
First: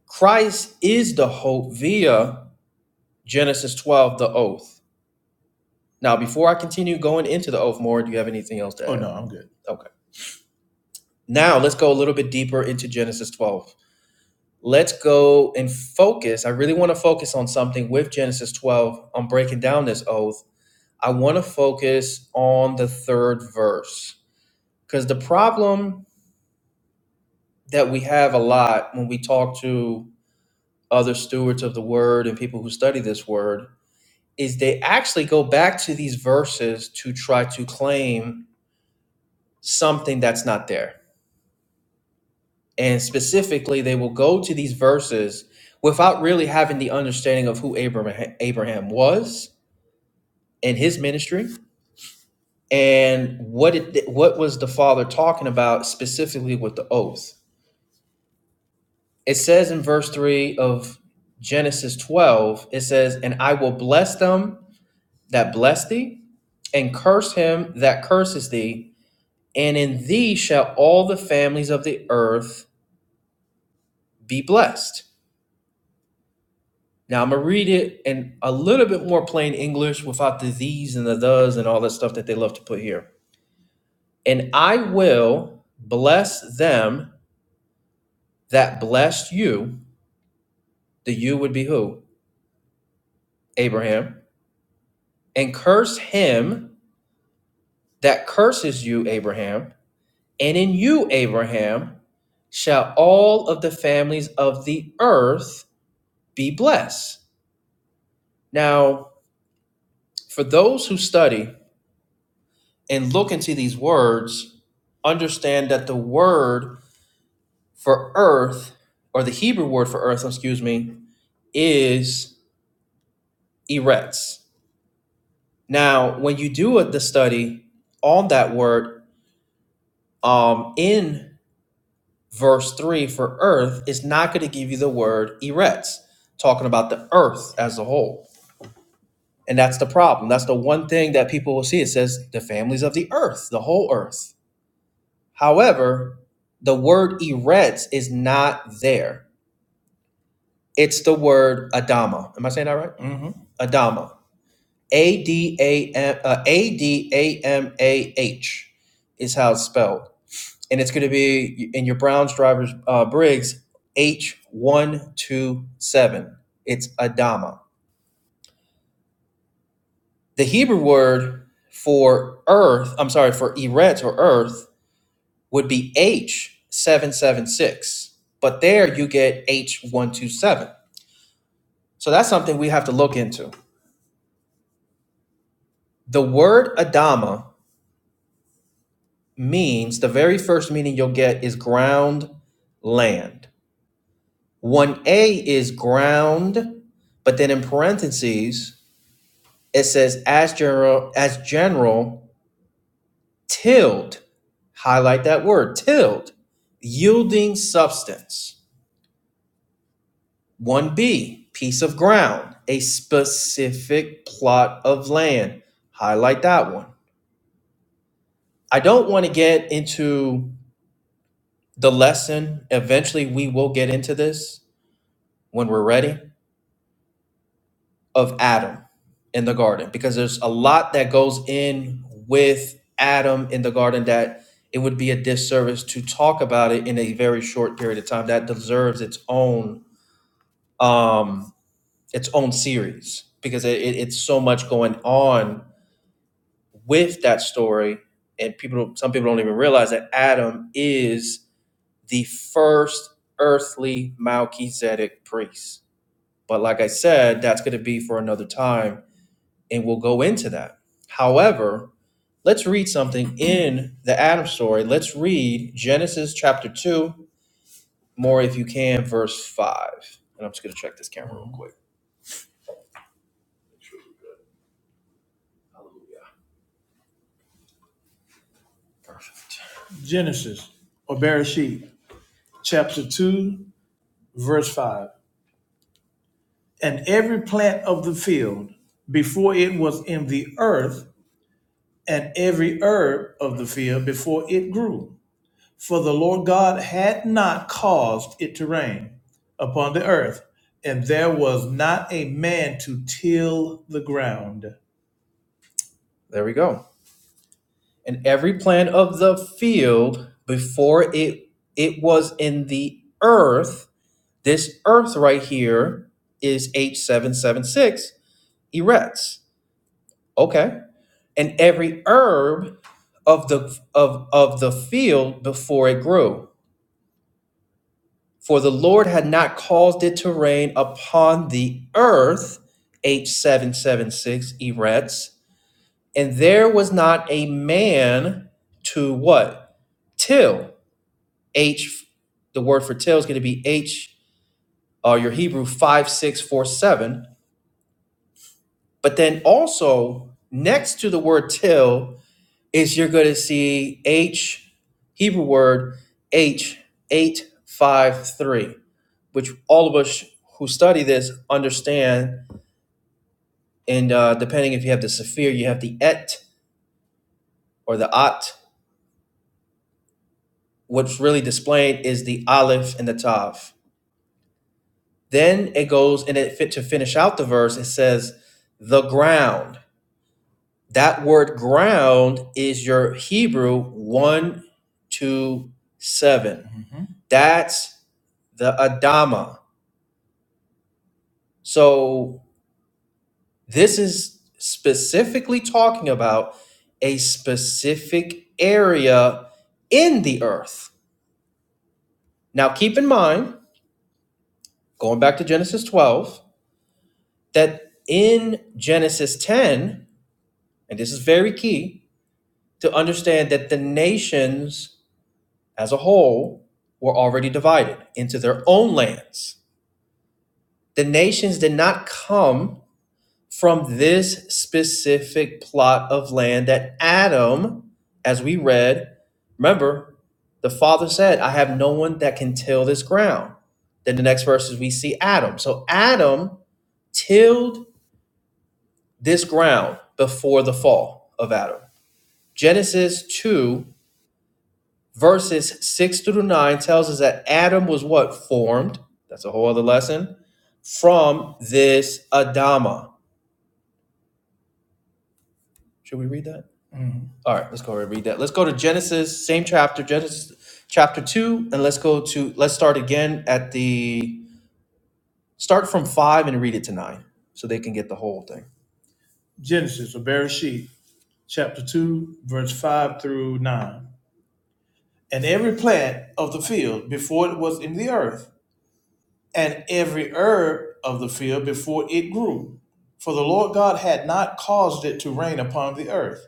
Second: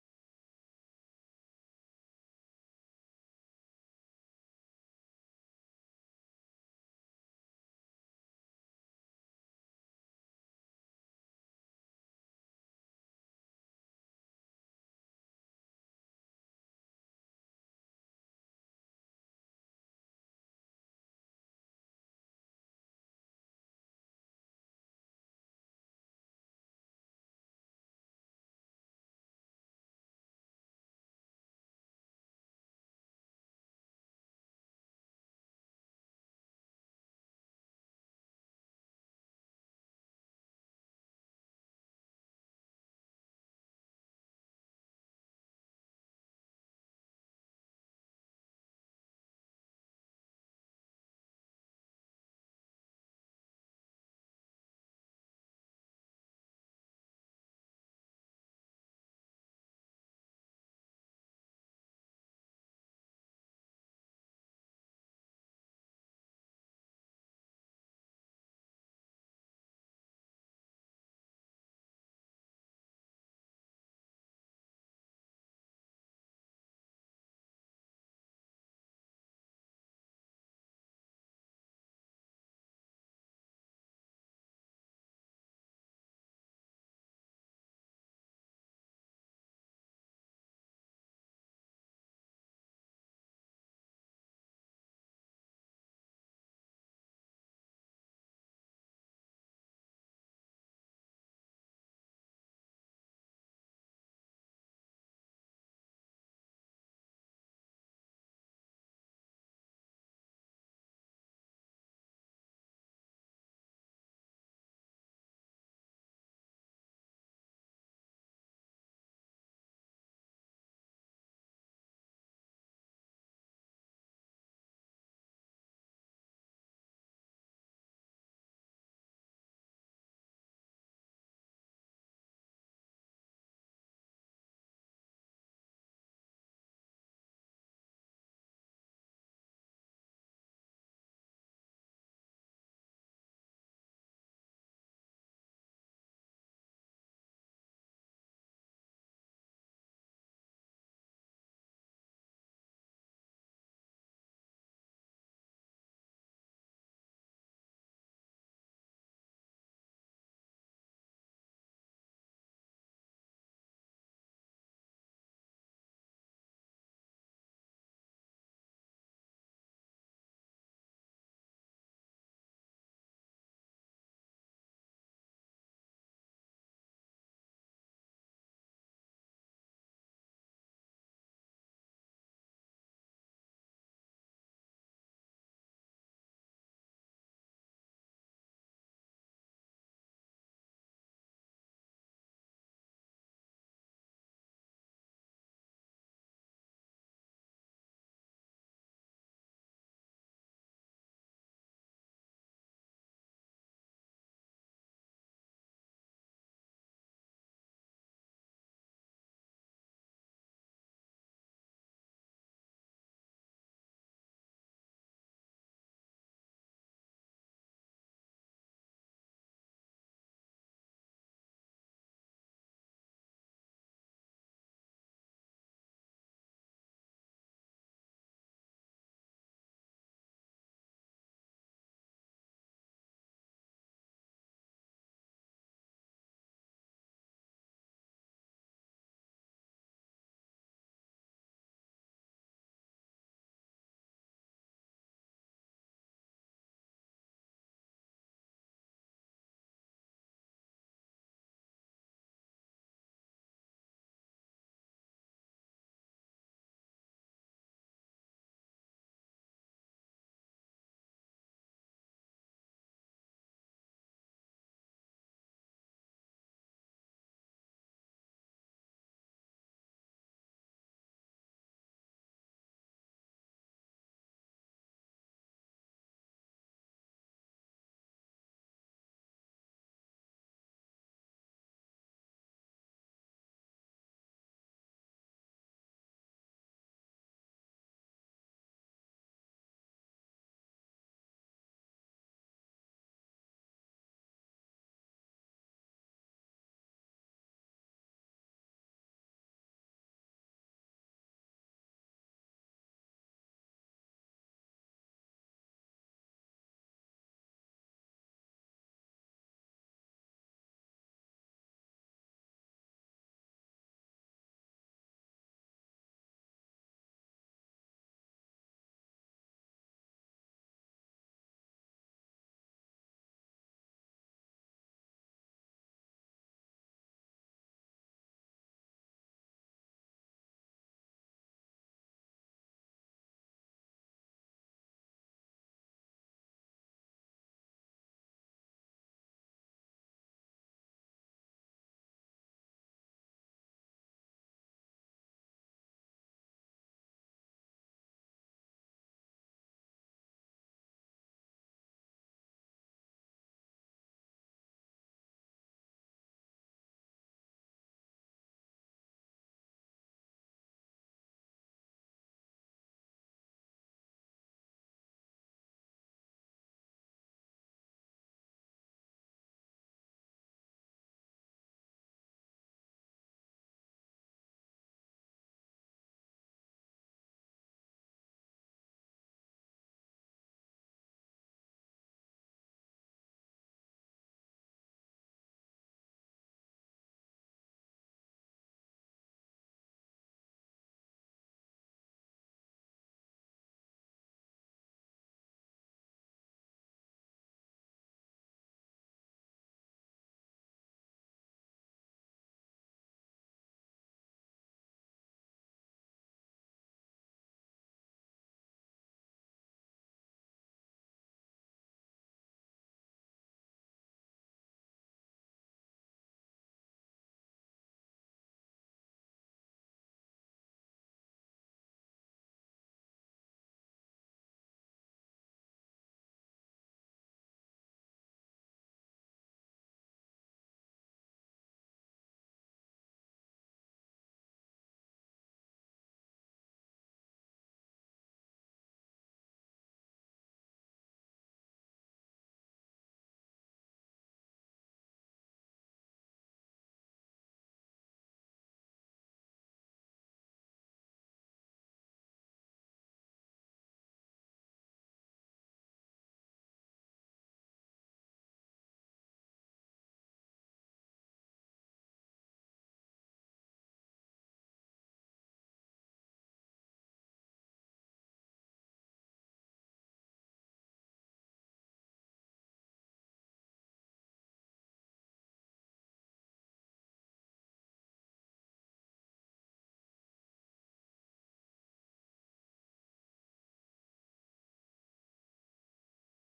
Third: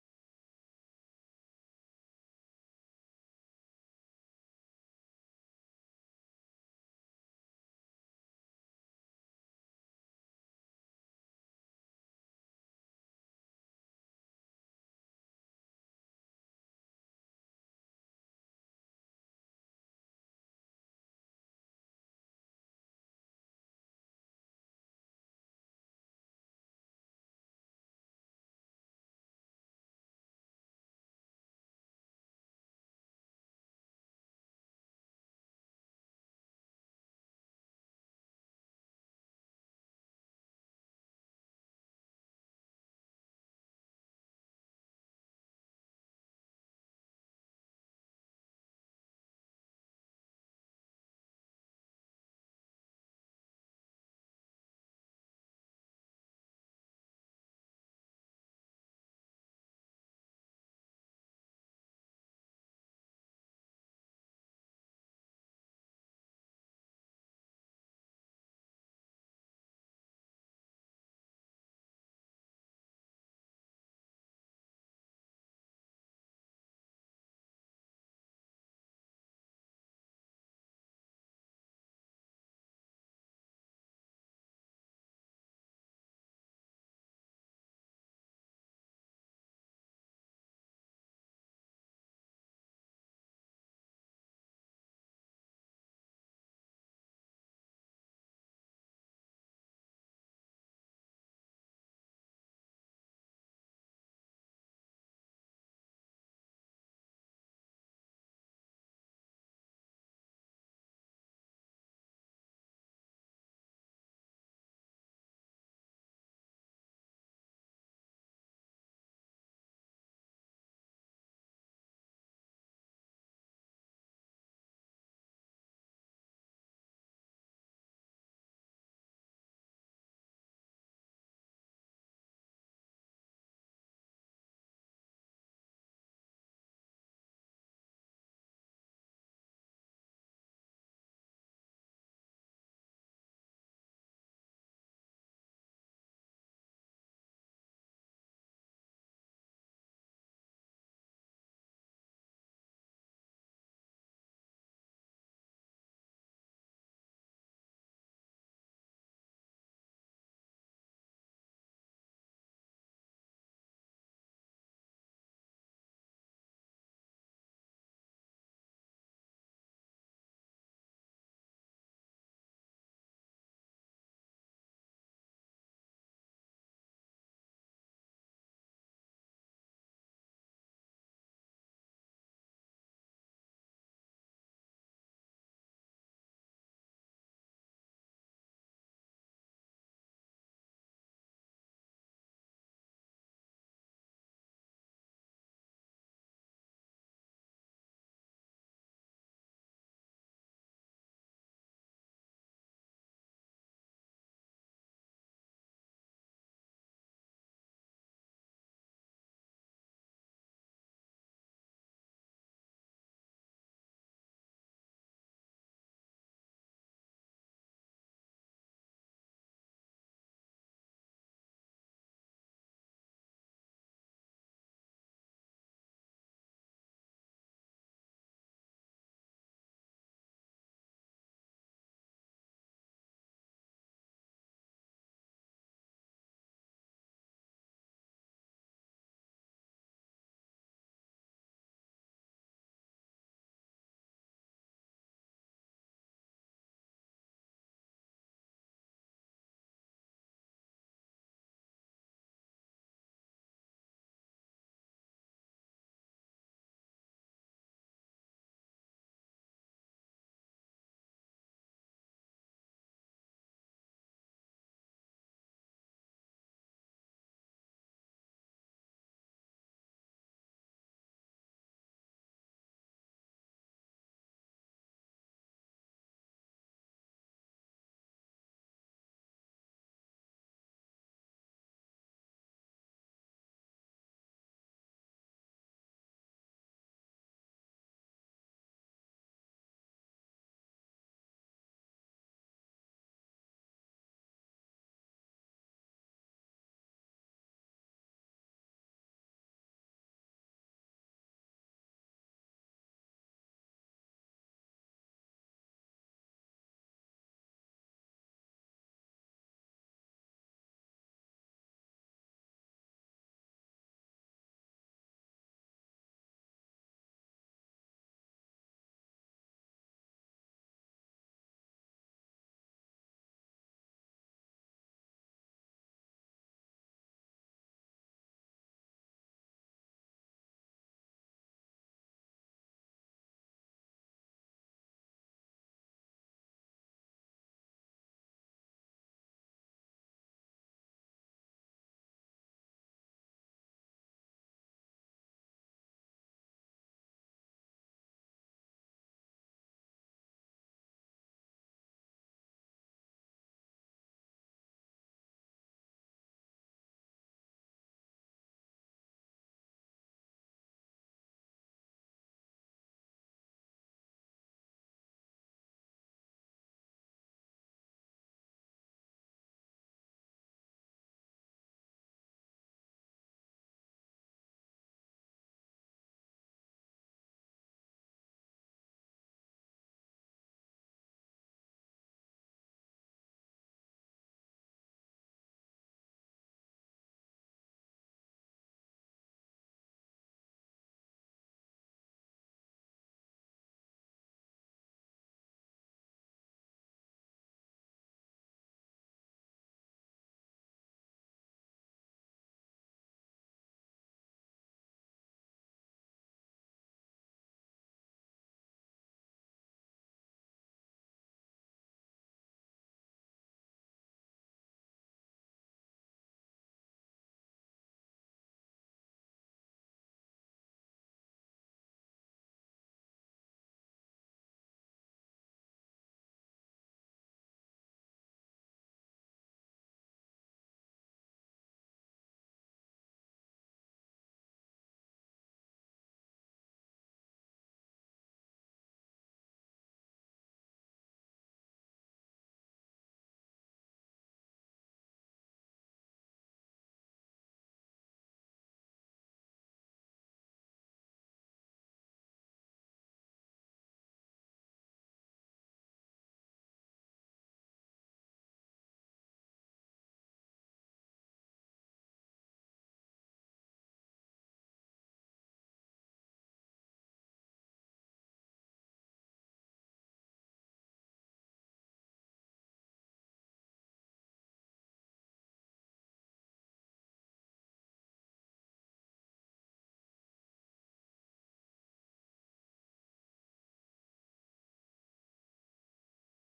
Speaker 1: Christ is the hope via Genesis 12, the oath. Now, before I continue going into the oath more, do you have anything else to add? Oh no, I'm good. Okay. Now let's go a little bit deeper into Genesis 12. Let's go and focus. I really want to focus on something with Genesis 12 on breaking down this oath I want to focus on the third verse because the problem that we have a lot when we talk to other stewards of the word and people who study this word is they actually go back to these verses to try to claim something that's not there. And specifically, they will go to these verses without really having the understanding of who Abraham, Abraham was and his ministry and what it what was the father talking about specifically with the oath it says in verse 3 of Genesis 12, it says, And I will bless them that bless thee, and curse him that curses thee, and in thee shall all the families of the earth be blessed. Now I'm gonna read it in a little bit more plain English without the these and the does and all that stuff that they love to put here. And I will bless them that blessed you, the you would be who? Abraham, and curse him that curses you, Abraham, and in you, Abraham, shall all of the families of the earth be blessed. Now, for those who study and look into these words, understand that the word for earth, or the Hebrew word for earth, excuse me, is eretz. Now, when you do the study on that word um, in verse 3 for earth is not going to give you the word eretz, talking about the earth as a whole. And that's the problem. That's the one thing that people will see. It says the families of the earth, the whole earth. However, the word eretz is not there. It's the word Adama. Am I saying that right? hmm Adama. A D A M uh, A D A M A H is how it's spelled. and it's going to be in your Browns driver's uh, Briggs H127. It's Adama. The Hebrew word for earth, I'm sorry, for Eret or earth would be H776, but there you get H127. So that's something we have to look into. The word Adama means the very first meaning you'll get is ground, land. 1A is ground, but then in parentheses, It says as general as general tilled. Highlight that word tilled. Yielding substance. 1B, piece of ground, a specific plot of land. Highlight that one. I don't want to get into the lesson. Eventually, we will get into this when we're ready of Adam in the garden because there's a lot that goes in with Adam in the garden that it would be a disservice to talk about it in a very short period of time that deserves its own um its own series because it, it- it's so much going on with that story and people some people don't even realize that Adam is the first earthly Melchizedek priest but like I said that's going to be for another time and we'll go into that. However, let's read something in the Adam story. Let's read Genesis chapter 2, more if you can, verse 5. And I'm just going to check this camera real quick. Genesis or Bereshit, chapter 2, verse 5. And every plant of the field before it was in the earth, and every herb of the field before it grew. For the Lord God had not caused it to rain upon the earth, and there was not a man to till the ground. There we go. And every plant of the field before it it was in the earth, this earth right here is H776 erects. Okay. And every herb of the of of the field before it grew. For the Lord had not caused it to rain upon the earth, H776 Eretz, and there was not a man to what? Till. H, the word for till is going to be H, uh, your Hebrew 5647. But then also, next to the word till, is you're going to see H, Hebrew word H853. which all of us who study this understand. And uh, depending if you have the Sephir, you have the Et or the At. What's really displayed is the Aleph and the Tav. Then it goes and it fit to finish out the verse. It says, the ground. That word ground is your Hebrew one, two, seven. Mm-hmm. That's the Adama. So This is specifically talking about a specific area in the earth. Now, keep in mind, going back to Genesis 12, that in Genesis 10, and this is very key to understand that the nations as a whole were already divided into their own lands. The nations did not come from this specific plot of land that Adam, as we read, remember, the father said, I have no one that can till this ground. Then the next verses we see Adam. So Adam tilled this ground before the fall of Adam. Genesis 2, verses 6 through 9 tells us that Adam was what? Formed. That's a whole other lesson. From this Adama. Should we read that? Mm-hmm. All right, let's go ahead and read that. Let's go to Genesis, same chapter, Genesis chapter 2, and let's go to, let's start again at the, start from 5 and read it to 9 so they can get the whole thing. Genesis or Bereshit, chapter 2, verse 5 through 9. And every plant of the field before it was in the earth, and every herb of the field before it grew. For the Lord God had not caused it to rain upon the earth,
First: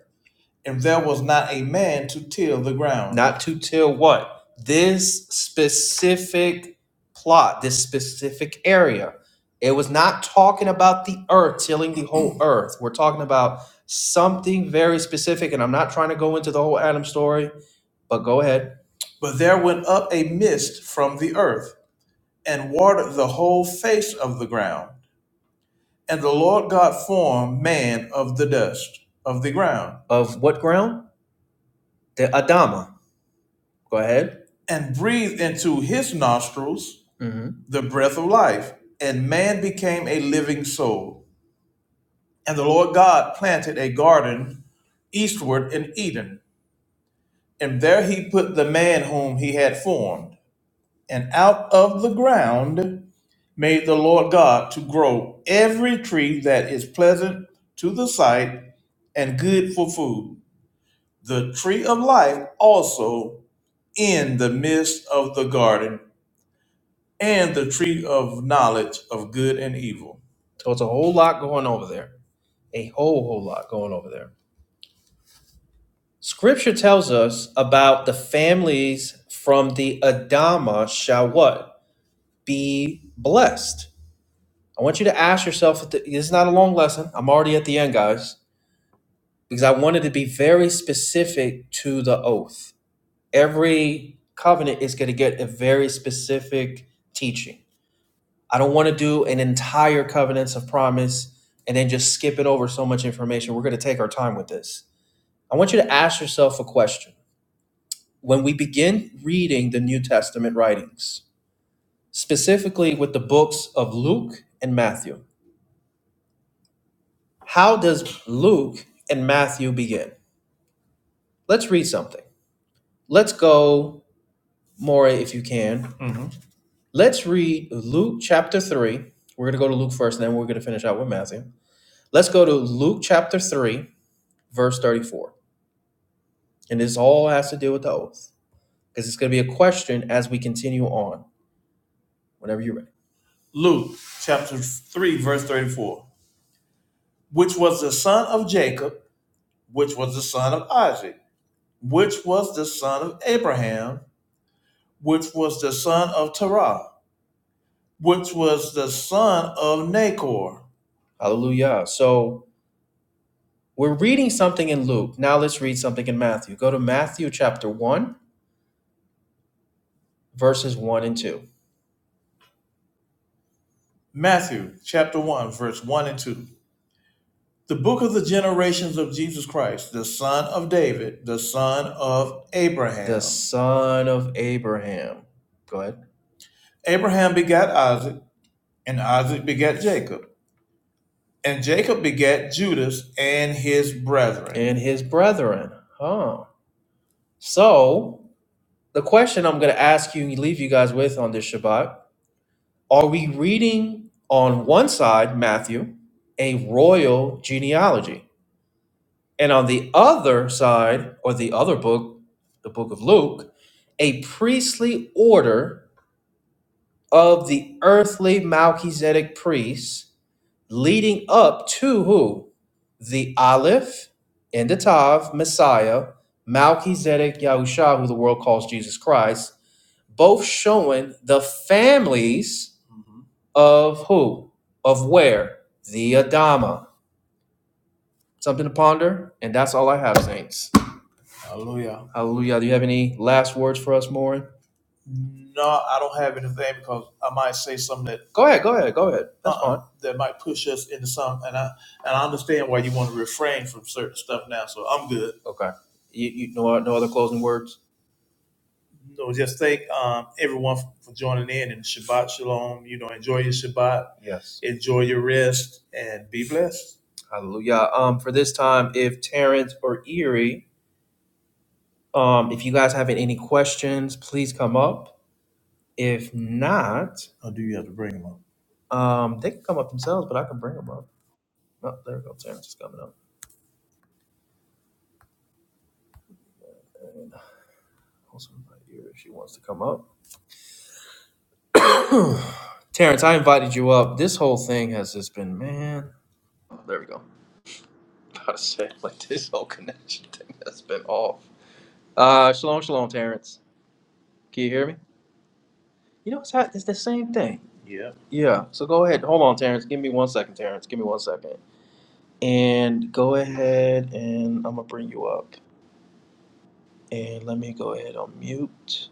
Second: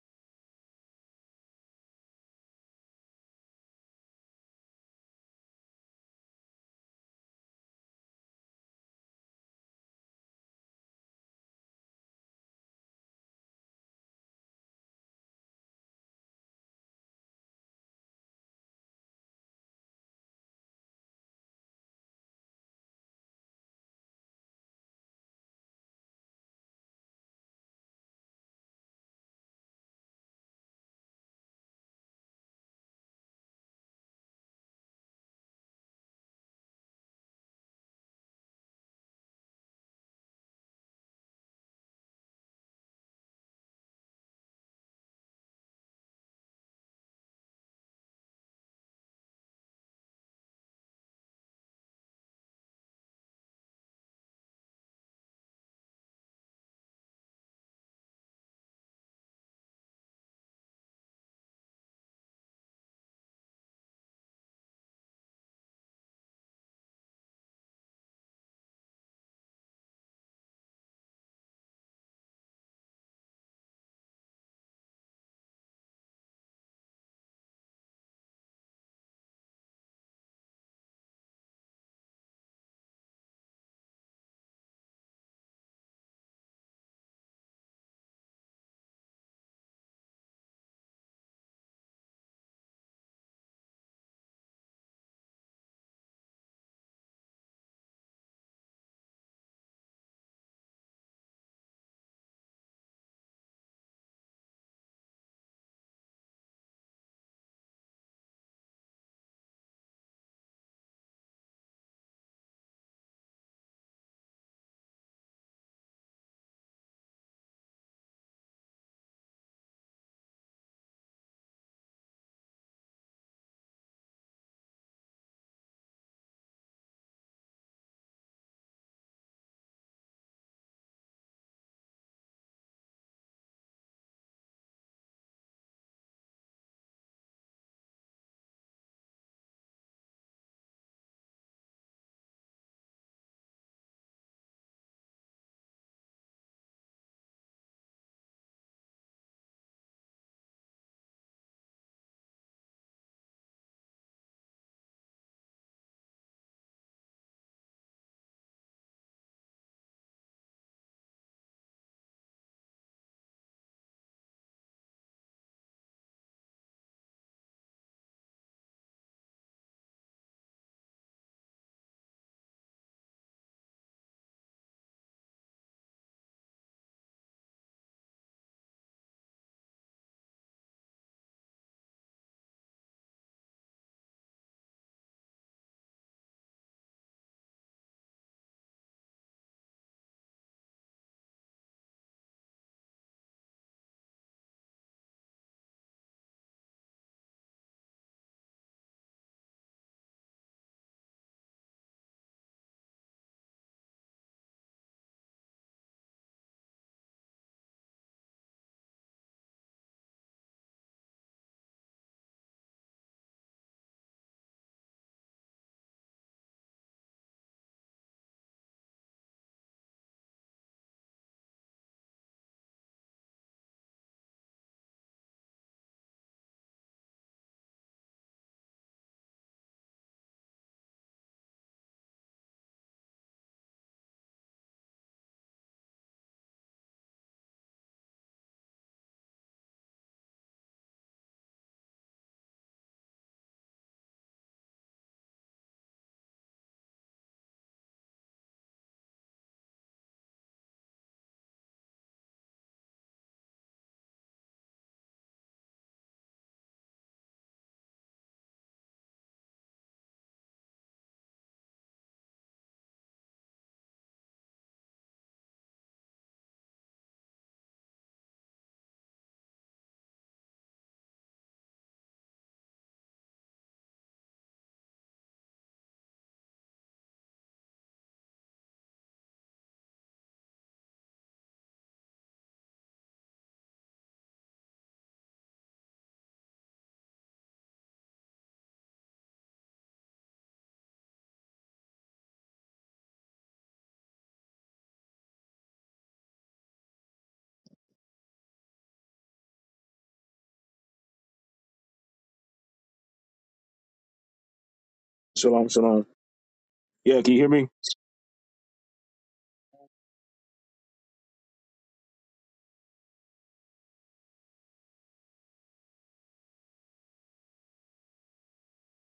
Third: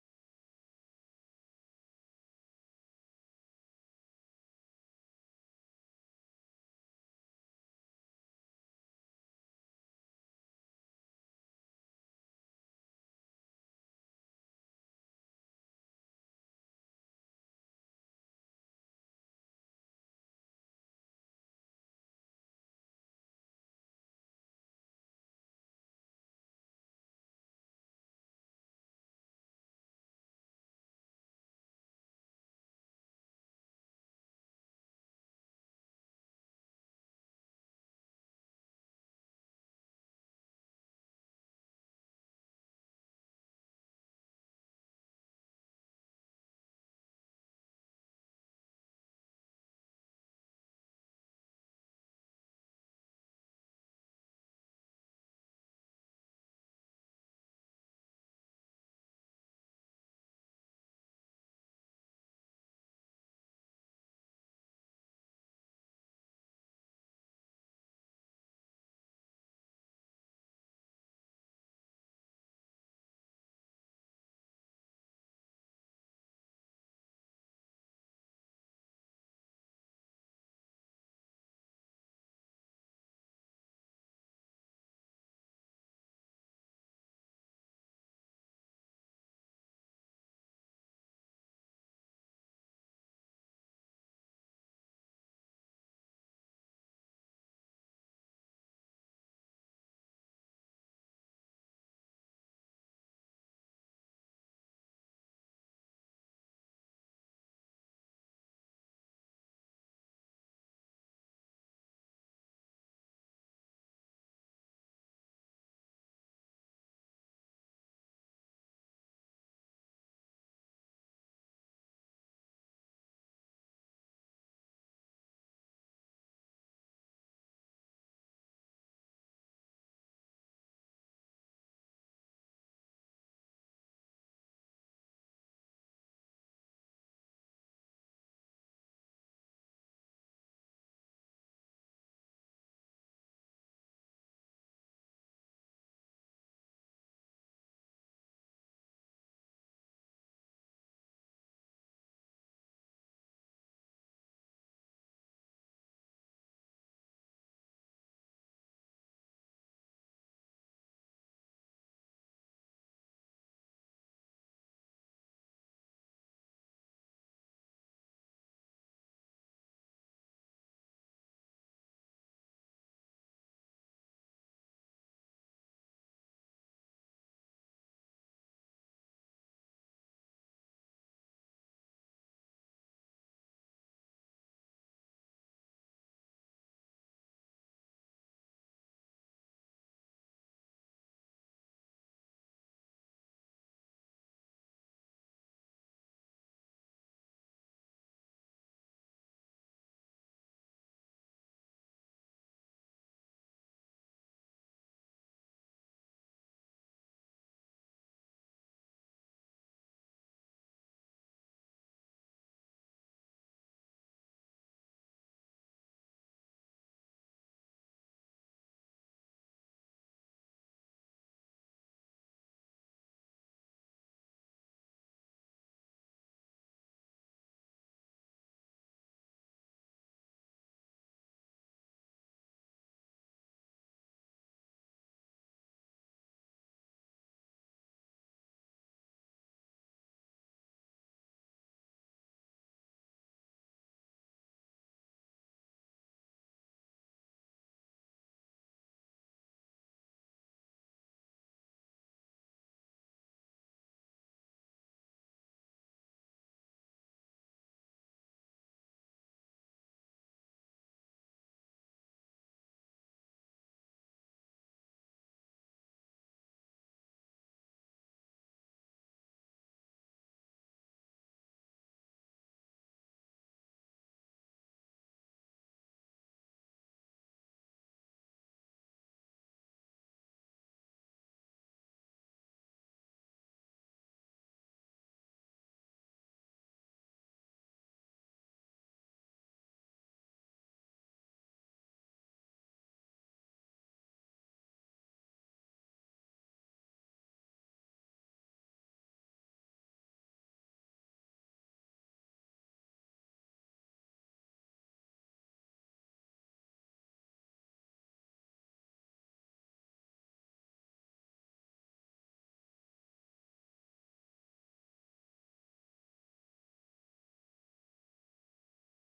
Speaker 1: and there was not a man to till the ground. Not to till what? This specific plot, this specific area. It was not talking about the earth, tilling the whole earth. We're talking about something very specific, and I'm not trying to go into the whole Adam story, but go ahead. But there went up a mist from the earth, and watered the whole face of the ground. And the Lord God formed man of the dust of the ground, Of what ground? The Adama. Go ahead. and breathed into his nostrils hmm the breath of life, and man became a living soul. And the Lord God planted a garden eastward in Eden, and there he put the man whom he had formed. And out of the ground made the Lord God to grow every tree that is pleasant to the sight and good for food. The tree of life also in the midst of the garden and the tree of knowledge of good and evil. So it's a whole lot going over there. A whole, whole lot going over there. Scripture tells us about the families from the Adama shall what? Be blessed. I want you to ask yourself, this is not a long lesson. I'm already at the end, guys, because I wanted to be very specific to the oath. Every covenant is going to get a very specific teaching I don't want to do an entire covenants of promise and then just skip it over so much information. We're going to take our time with this. I want you to ask yourself a question. When we begin reading the New Testament writings, specifically with the books of Luke and Matthew, how does Luke and Matthew begin? Let's read something. Let's go, More, if you can. Mhm. Let's read Luke chapter 3. We're going to go to Luke first, and then we're going to finish out with Matthew. Let's go to Luke chapter 3 verse 34. And this all has to do with the oath because it's going to be a question as we continue on whenever you're ready. Luke chapter 3, verse 34. Which was the son of Jacob, which was the son of Isaac, which was the son of Abraham, which was the son of Terah, which was the son of Nahor. Hallelujah. So we're reading something in Luke. Now let's read something in Matthew. Go to Matthew chapter 1, verses 1 and 2. Matthew chapter 1, verse 1 and 2. The book of the generations of Jesus Christ, the son of David, the son of Abraham. The son of Abraham. Go ahead. Abraham begat Isaac, and Isaac begat Jacob, and Jacob begat Judas and his brethren. And his brethren. Huh. So, the question I'm going to ask you and leave you guys with on this Shabbat are we reading on one side, Matthew, a royal genealogy? And on the other side, or the other book, the book of Luke, a priestly order of the earthly Melchizedek priests leading up to who? The Aleph and the Tav, Messiah, Melchizedek Yahusha, who the world calls Jesus Christ, both showing the families Mhm. of who? Of where? The Adama. Something to ponder, and that's all I have, Saints. Hallelujah. Hallelujah. Do you have any last words for us, Morin? No, I don't have anything because I might say something that Go ahead. Go ahead. Go ahead. That's uh-uh, fine. that might push us into some. And I and I understand why you want to refrain from certain stuff now. So I'm good. Okay. You, you no, no other closing words. No, just thank um, everyone for, for joining in and Shabbat Shalom. You know, enjoy your Shabbat, Yes. enjoy your rest, and be blessed. Hallelujah. Um, for this time, if Terrence or Erie um, if you guys have any questions, please come up. If not, Or do you have to bring them up? um, they can come up themselves, but I can bring them up. Oh, there we go. Terrence is coming up. And also invite you if she wants to come up. Terrence, I invited you up. This whole thing has just been, man. Oh, there we go. About to say, like this whole connection thing has been off. Uh, shalom, shalom, Terrence. Can you hear me?
Speaker 2: Shalom, shalom.
Speaker 1: You know, it's, hot. it's the
Speaker 2: Yeah,
Speaker 1: same
Speaker 2: can you hear
Speaker 1: thing.
Speaker 2: me?
Speaker 1: Yeah. Yeah. So go ahead. Hold on, Terrence. Give me one second, Terrence. Give me one second. And go ahead and I'm gonna bring you up. And let me go ahead on mute.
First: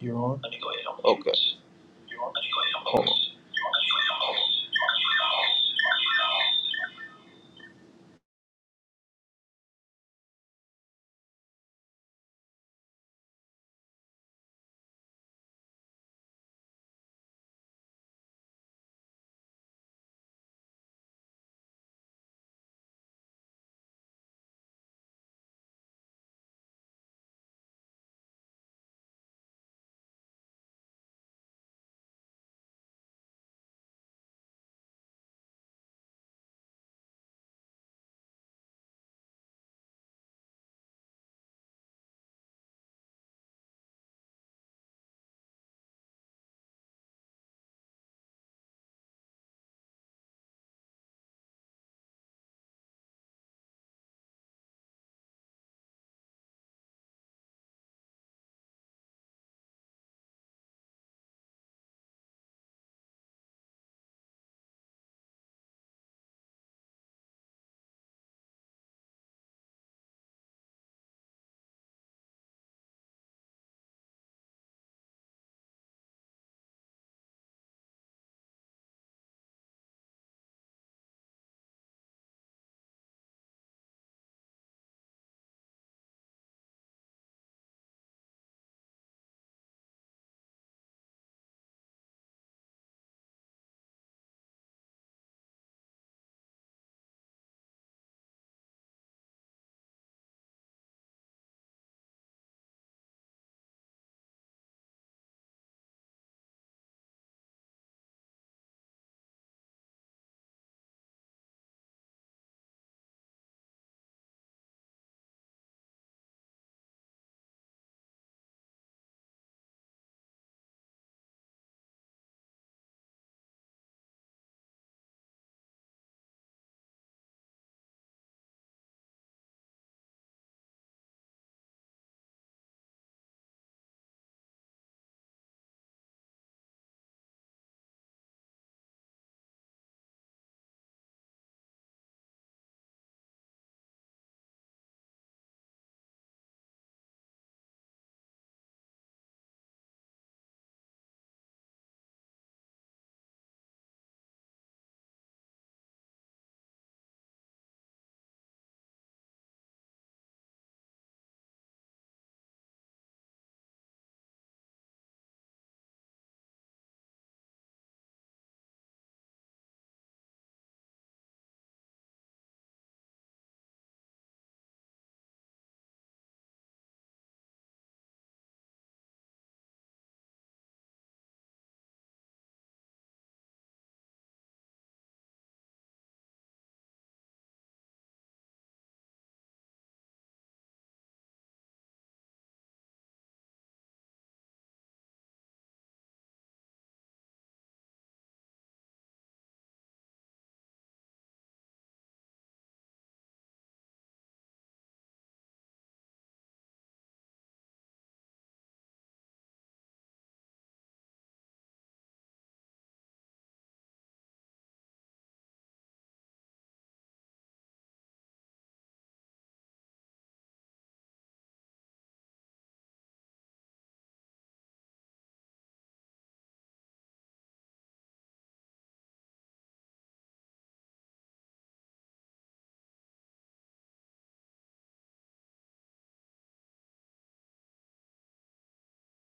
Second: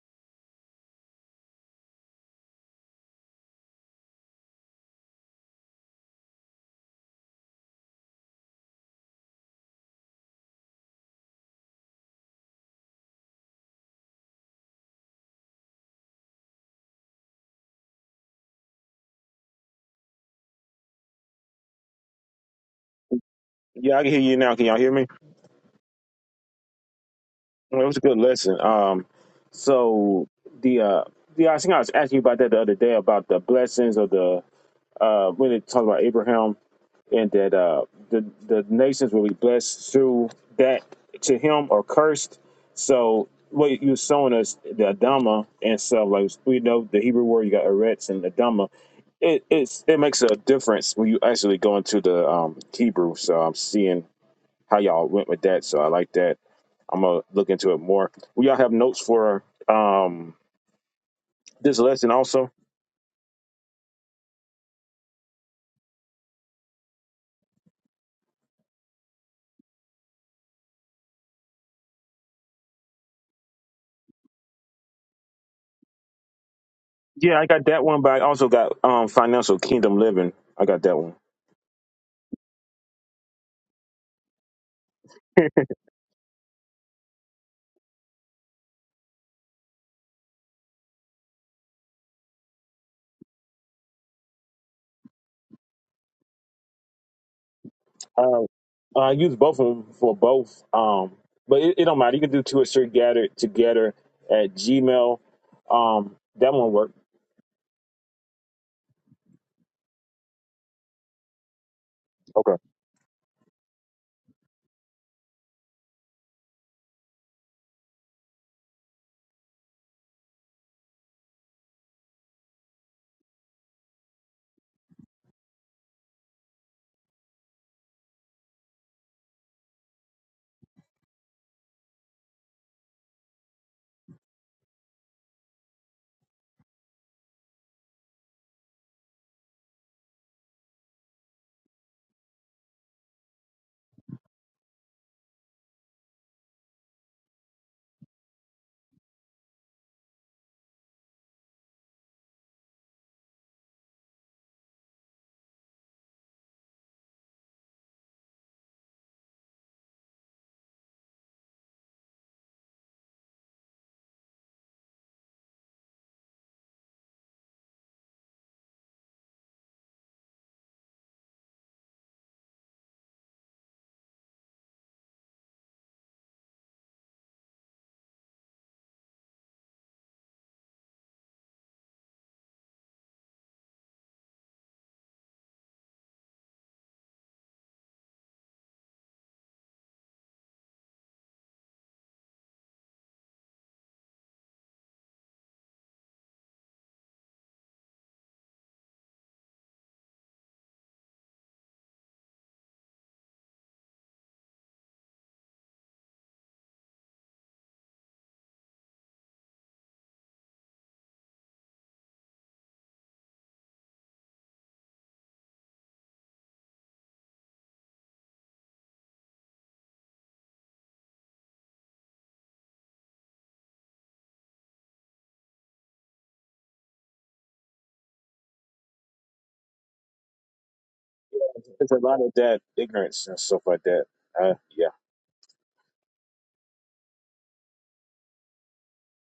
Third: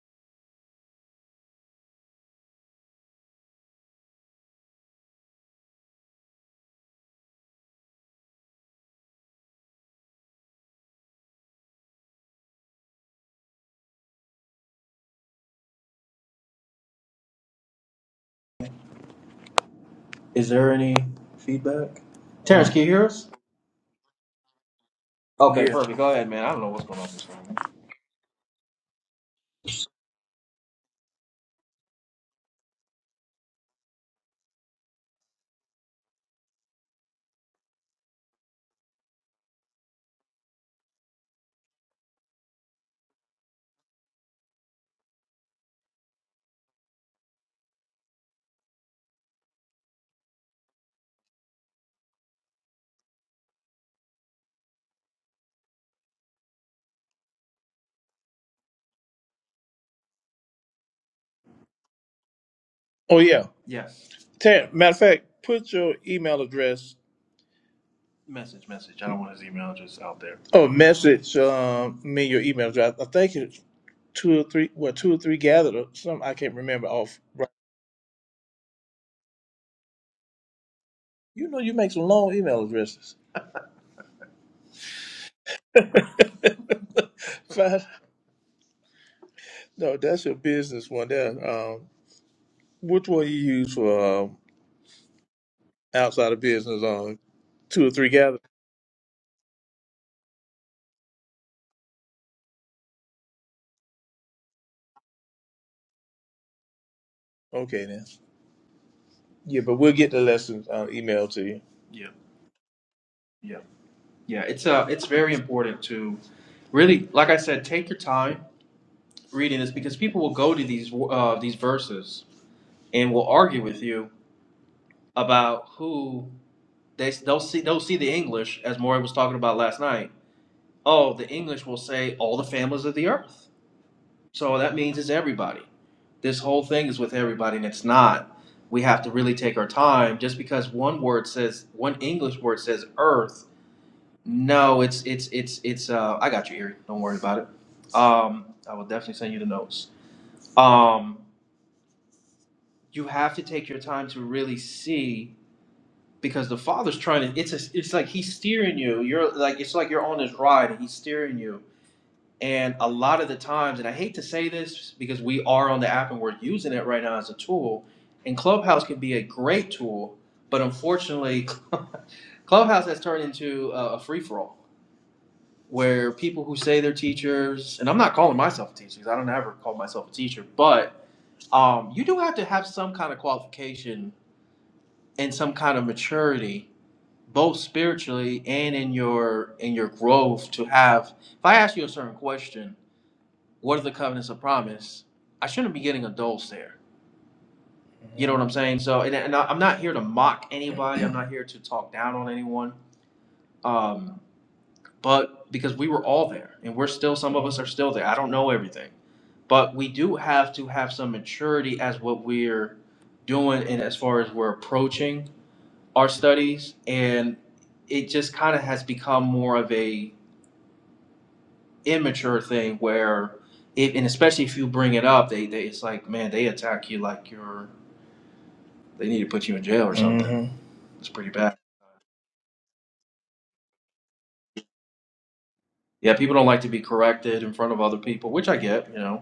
Speaker 1: You're on. Let me go ahead on mute. Okay. Hold on.
Speaker 3: Is there any feedback? Terrence, can you hear us?
Speaker 2: Yeah, I can hear you now. Can y'all hear me?
Speaker 3: Okay, Yeah. perfect. Go ahead, man. I don't know what's going on with this phone.
Speaker 2: Well, it was a good lesson. Um, so the uh, yeah, I think I was asking you about that the other day about the blessings of the uh when it talked about Abraham and that uh the the nations will be blessed through that to him or cursed. So what you were showing us the Adama and stuff like we know the Hebrew word you got Eretz and Adama. It it's it makes a difference when you actually go into the um Hebrew. So I'm seeing. how y'all went with that. So I like that. I'm gonna look into it more. We all have notes for um this lesson also.
Speaker 3: Oh yeah. Yes. Ter- matter of fact, put your email address Message, message. I don't want his email just out there. or message um, me your email address. I think it's two or three. Well, two or three gathered or something. I can't remember off.
Speaker 2: Yeah, I
Speaker 3: Right.
Speaker 2: got that one, but I also got um financial kingdom living. I got that one.
Speaker 3: You know, you make some long email addresses. Five, no, that's your business one. There. Um, which one you use for um, outside of business? On two or three gathered.
Speaker 2: Uh, I use both of them for both. Um, but it, it don't matter. You can do two or three gathered together at Gmail. Um, that one worked.
Speaker 3: Okay then. Yeah, but we'll get the lessons uh, emailed to you. Yeah,
Speaker 2: Okay.
Speaker 3: yeah, yeah. It's uh, it's very important to really, like I said, take your time reading this because people will go to these uh, these verses and will argue with you about who they they'll see they'll see the English as Maury was talking about last night. Oh, the English will say all the families of the earth, so that means it's everybody. This whole thing is with everybody, and it's not. We have to really take our time. Just because one word says one English word says earth No, it's it's it's it's uh I got you, Erie. Don't worry about it. Um I will definitely send you the notes. Um you have to take your time to really see because the father's trying to it's a, it's like he's steering you. You're like it's like you're on his ride and he's steering you. And a lot of the times, and I hate to say this because we are on the app and we're using it right now as a tool, and Clubhouse can be a great tool, but unfortunately Clubhouse has turned into a, a free for all where people who say they're teachers, and I'm not calling myself a teacher because I don't ever call myself a teacher, but um, you do have to have some kind of qualification and some kind of maturity, both spiritually and in your in your growth to have. If I ask you a certain question, what are the covenants of promise? I shouldn't be getting a dull stare. You know what I'm saying? So, and, and I- I'm not here to mock anybody. I'm not here to talk down on anyone. Um, but because we were all there, and we're still, some of us are still there. I don't know everything but we do have to have some maturity as what we're doing and as far as we're approaching our studies and it just kind of has become more of a immature thing where it, and especially if you bring it up they, they it's like man they attack you like you're they need to put you in jail or something hmm it's pretty bad
Speaker 2: It's a lot of that ignorance and stuff like that. Uh, yeah.
Speaker 3: yeah people don't like to be corrected in front of other people which i get you know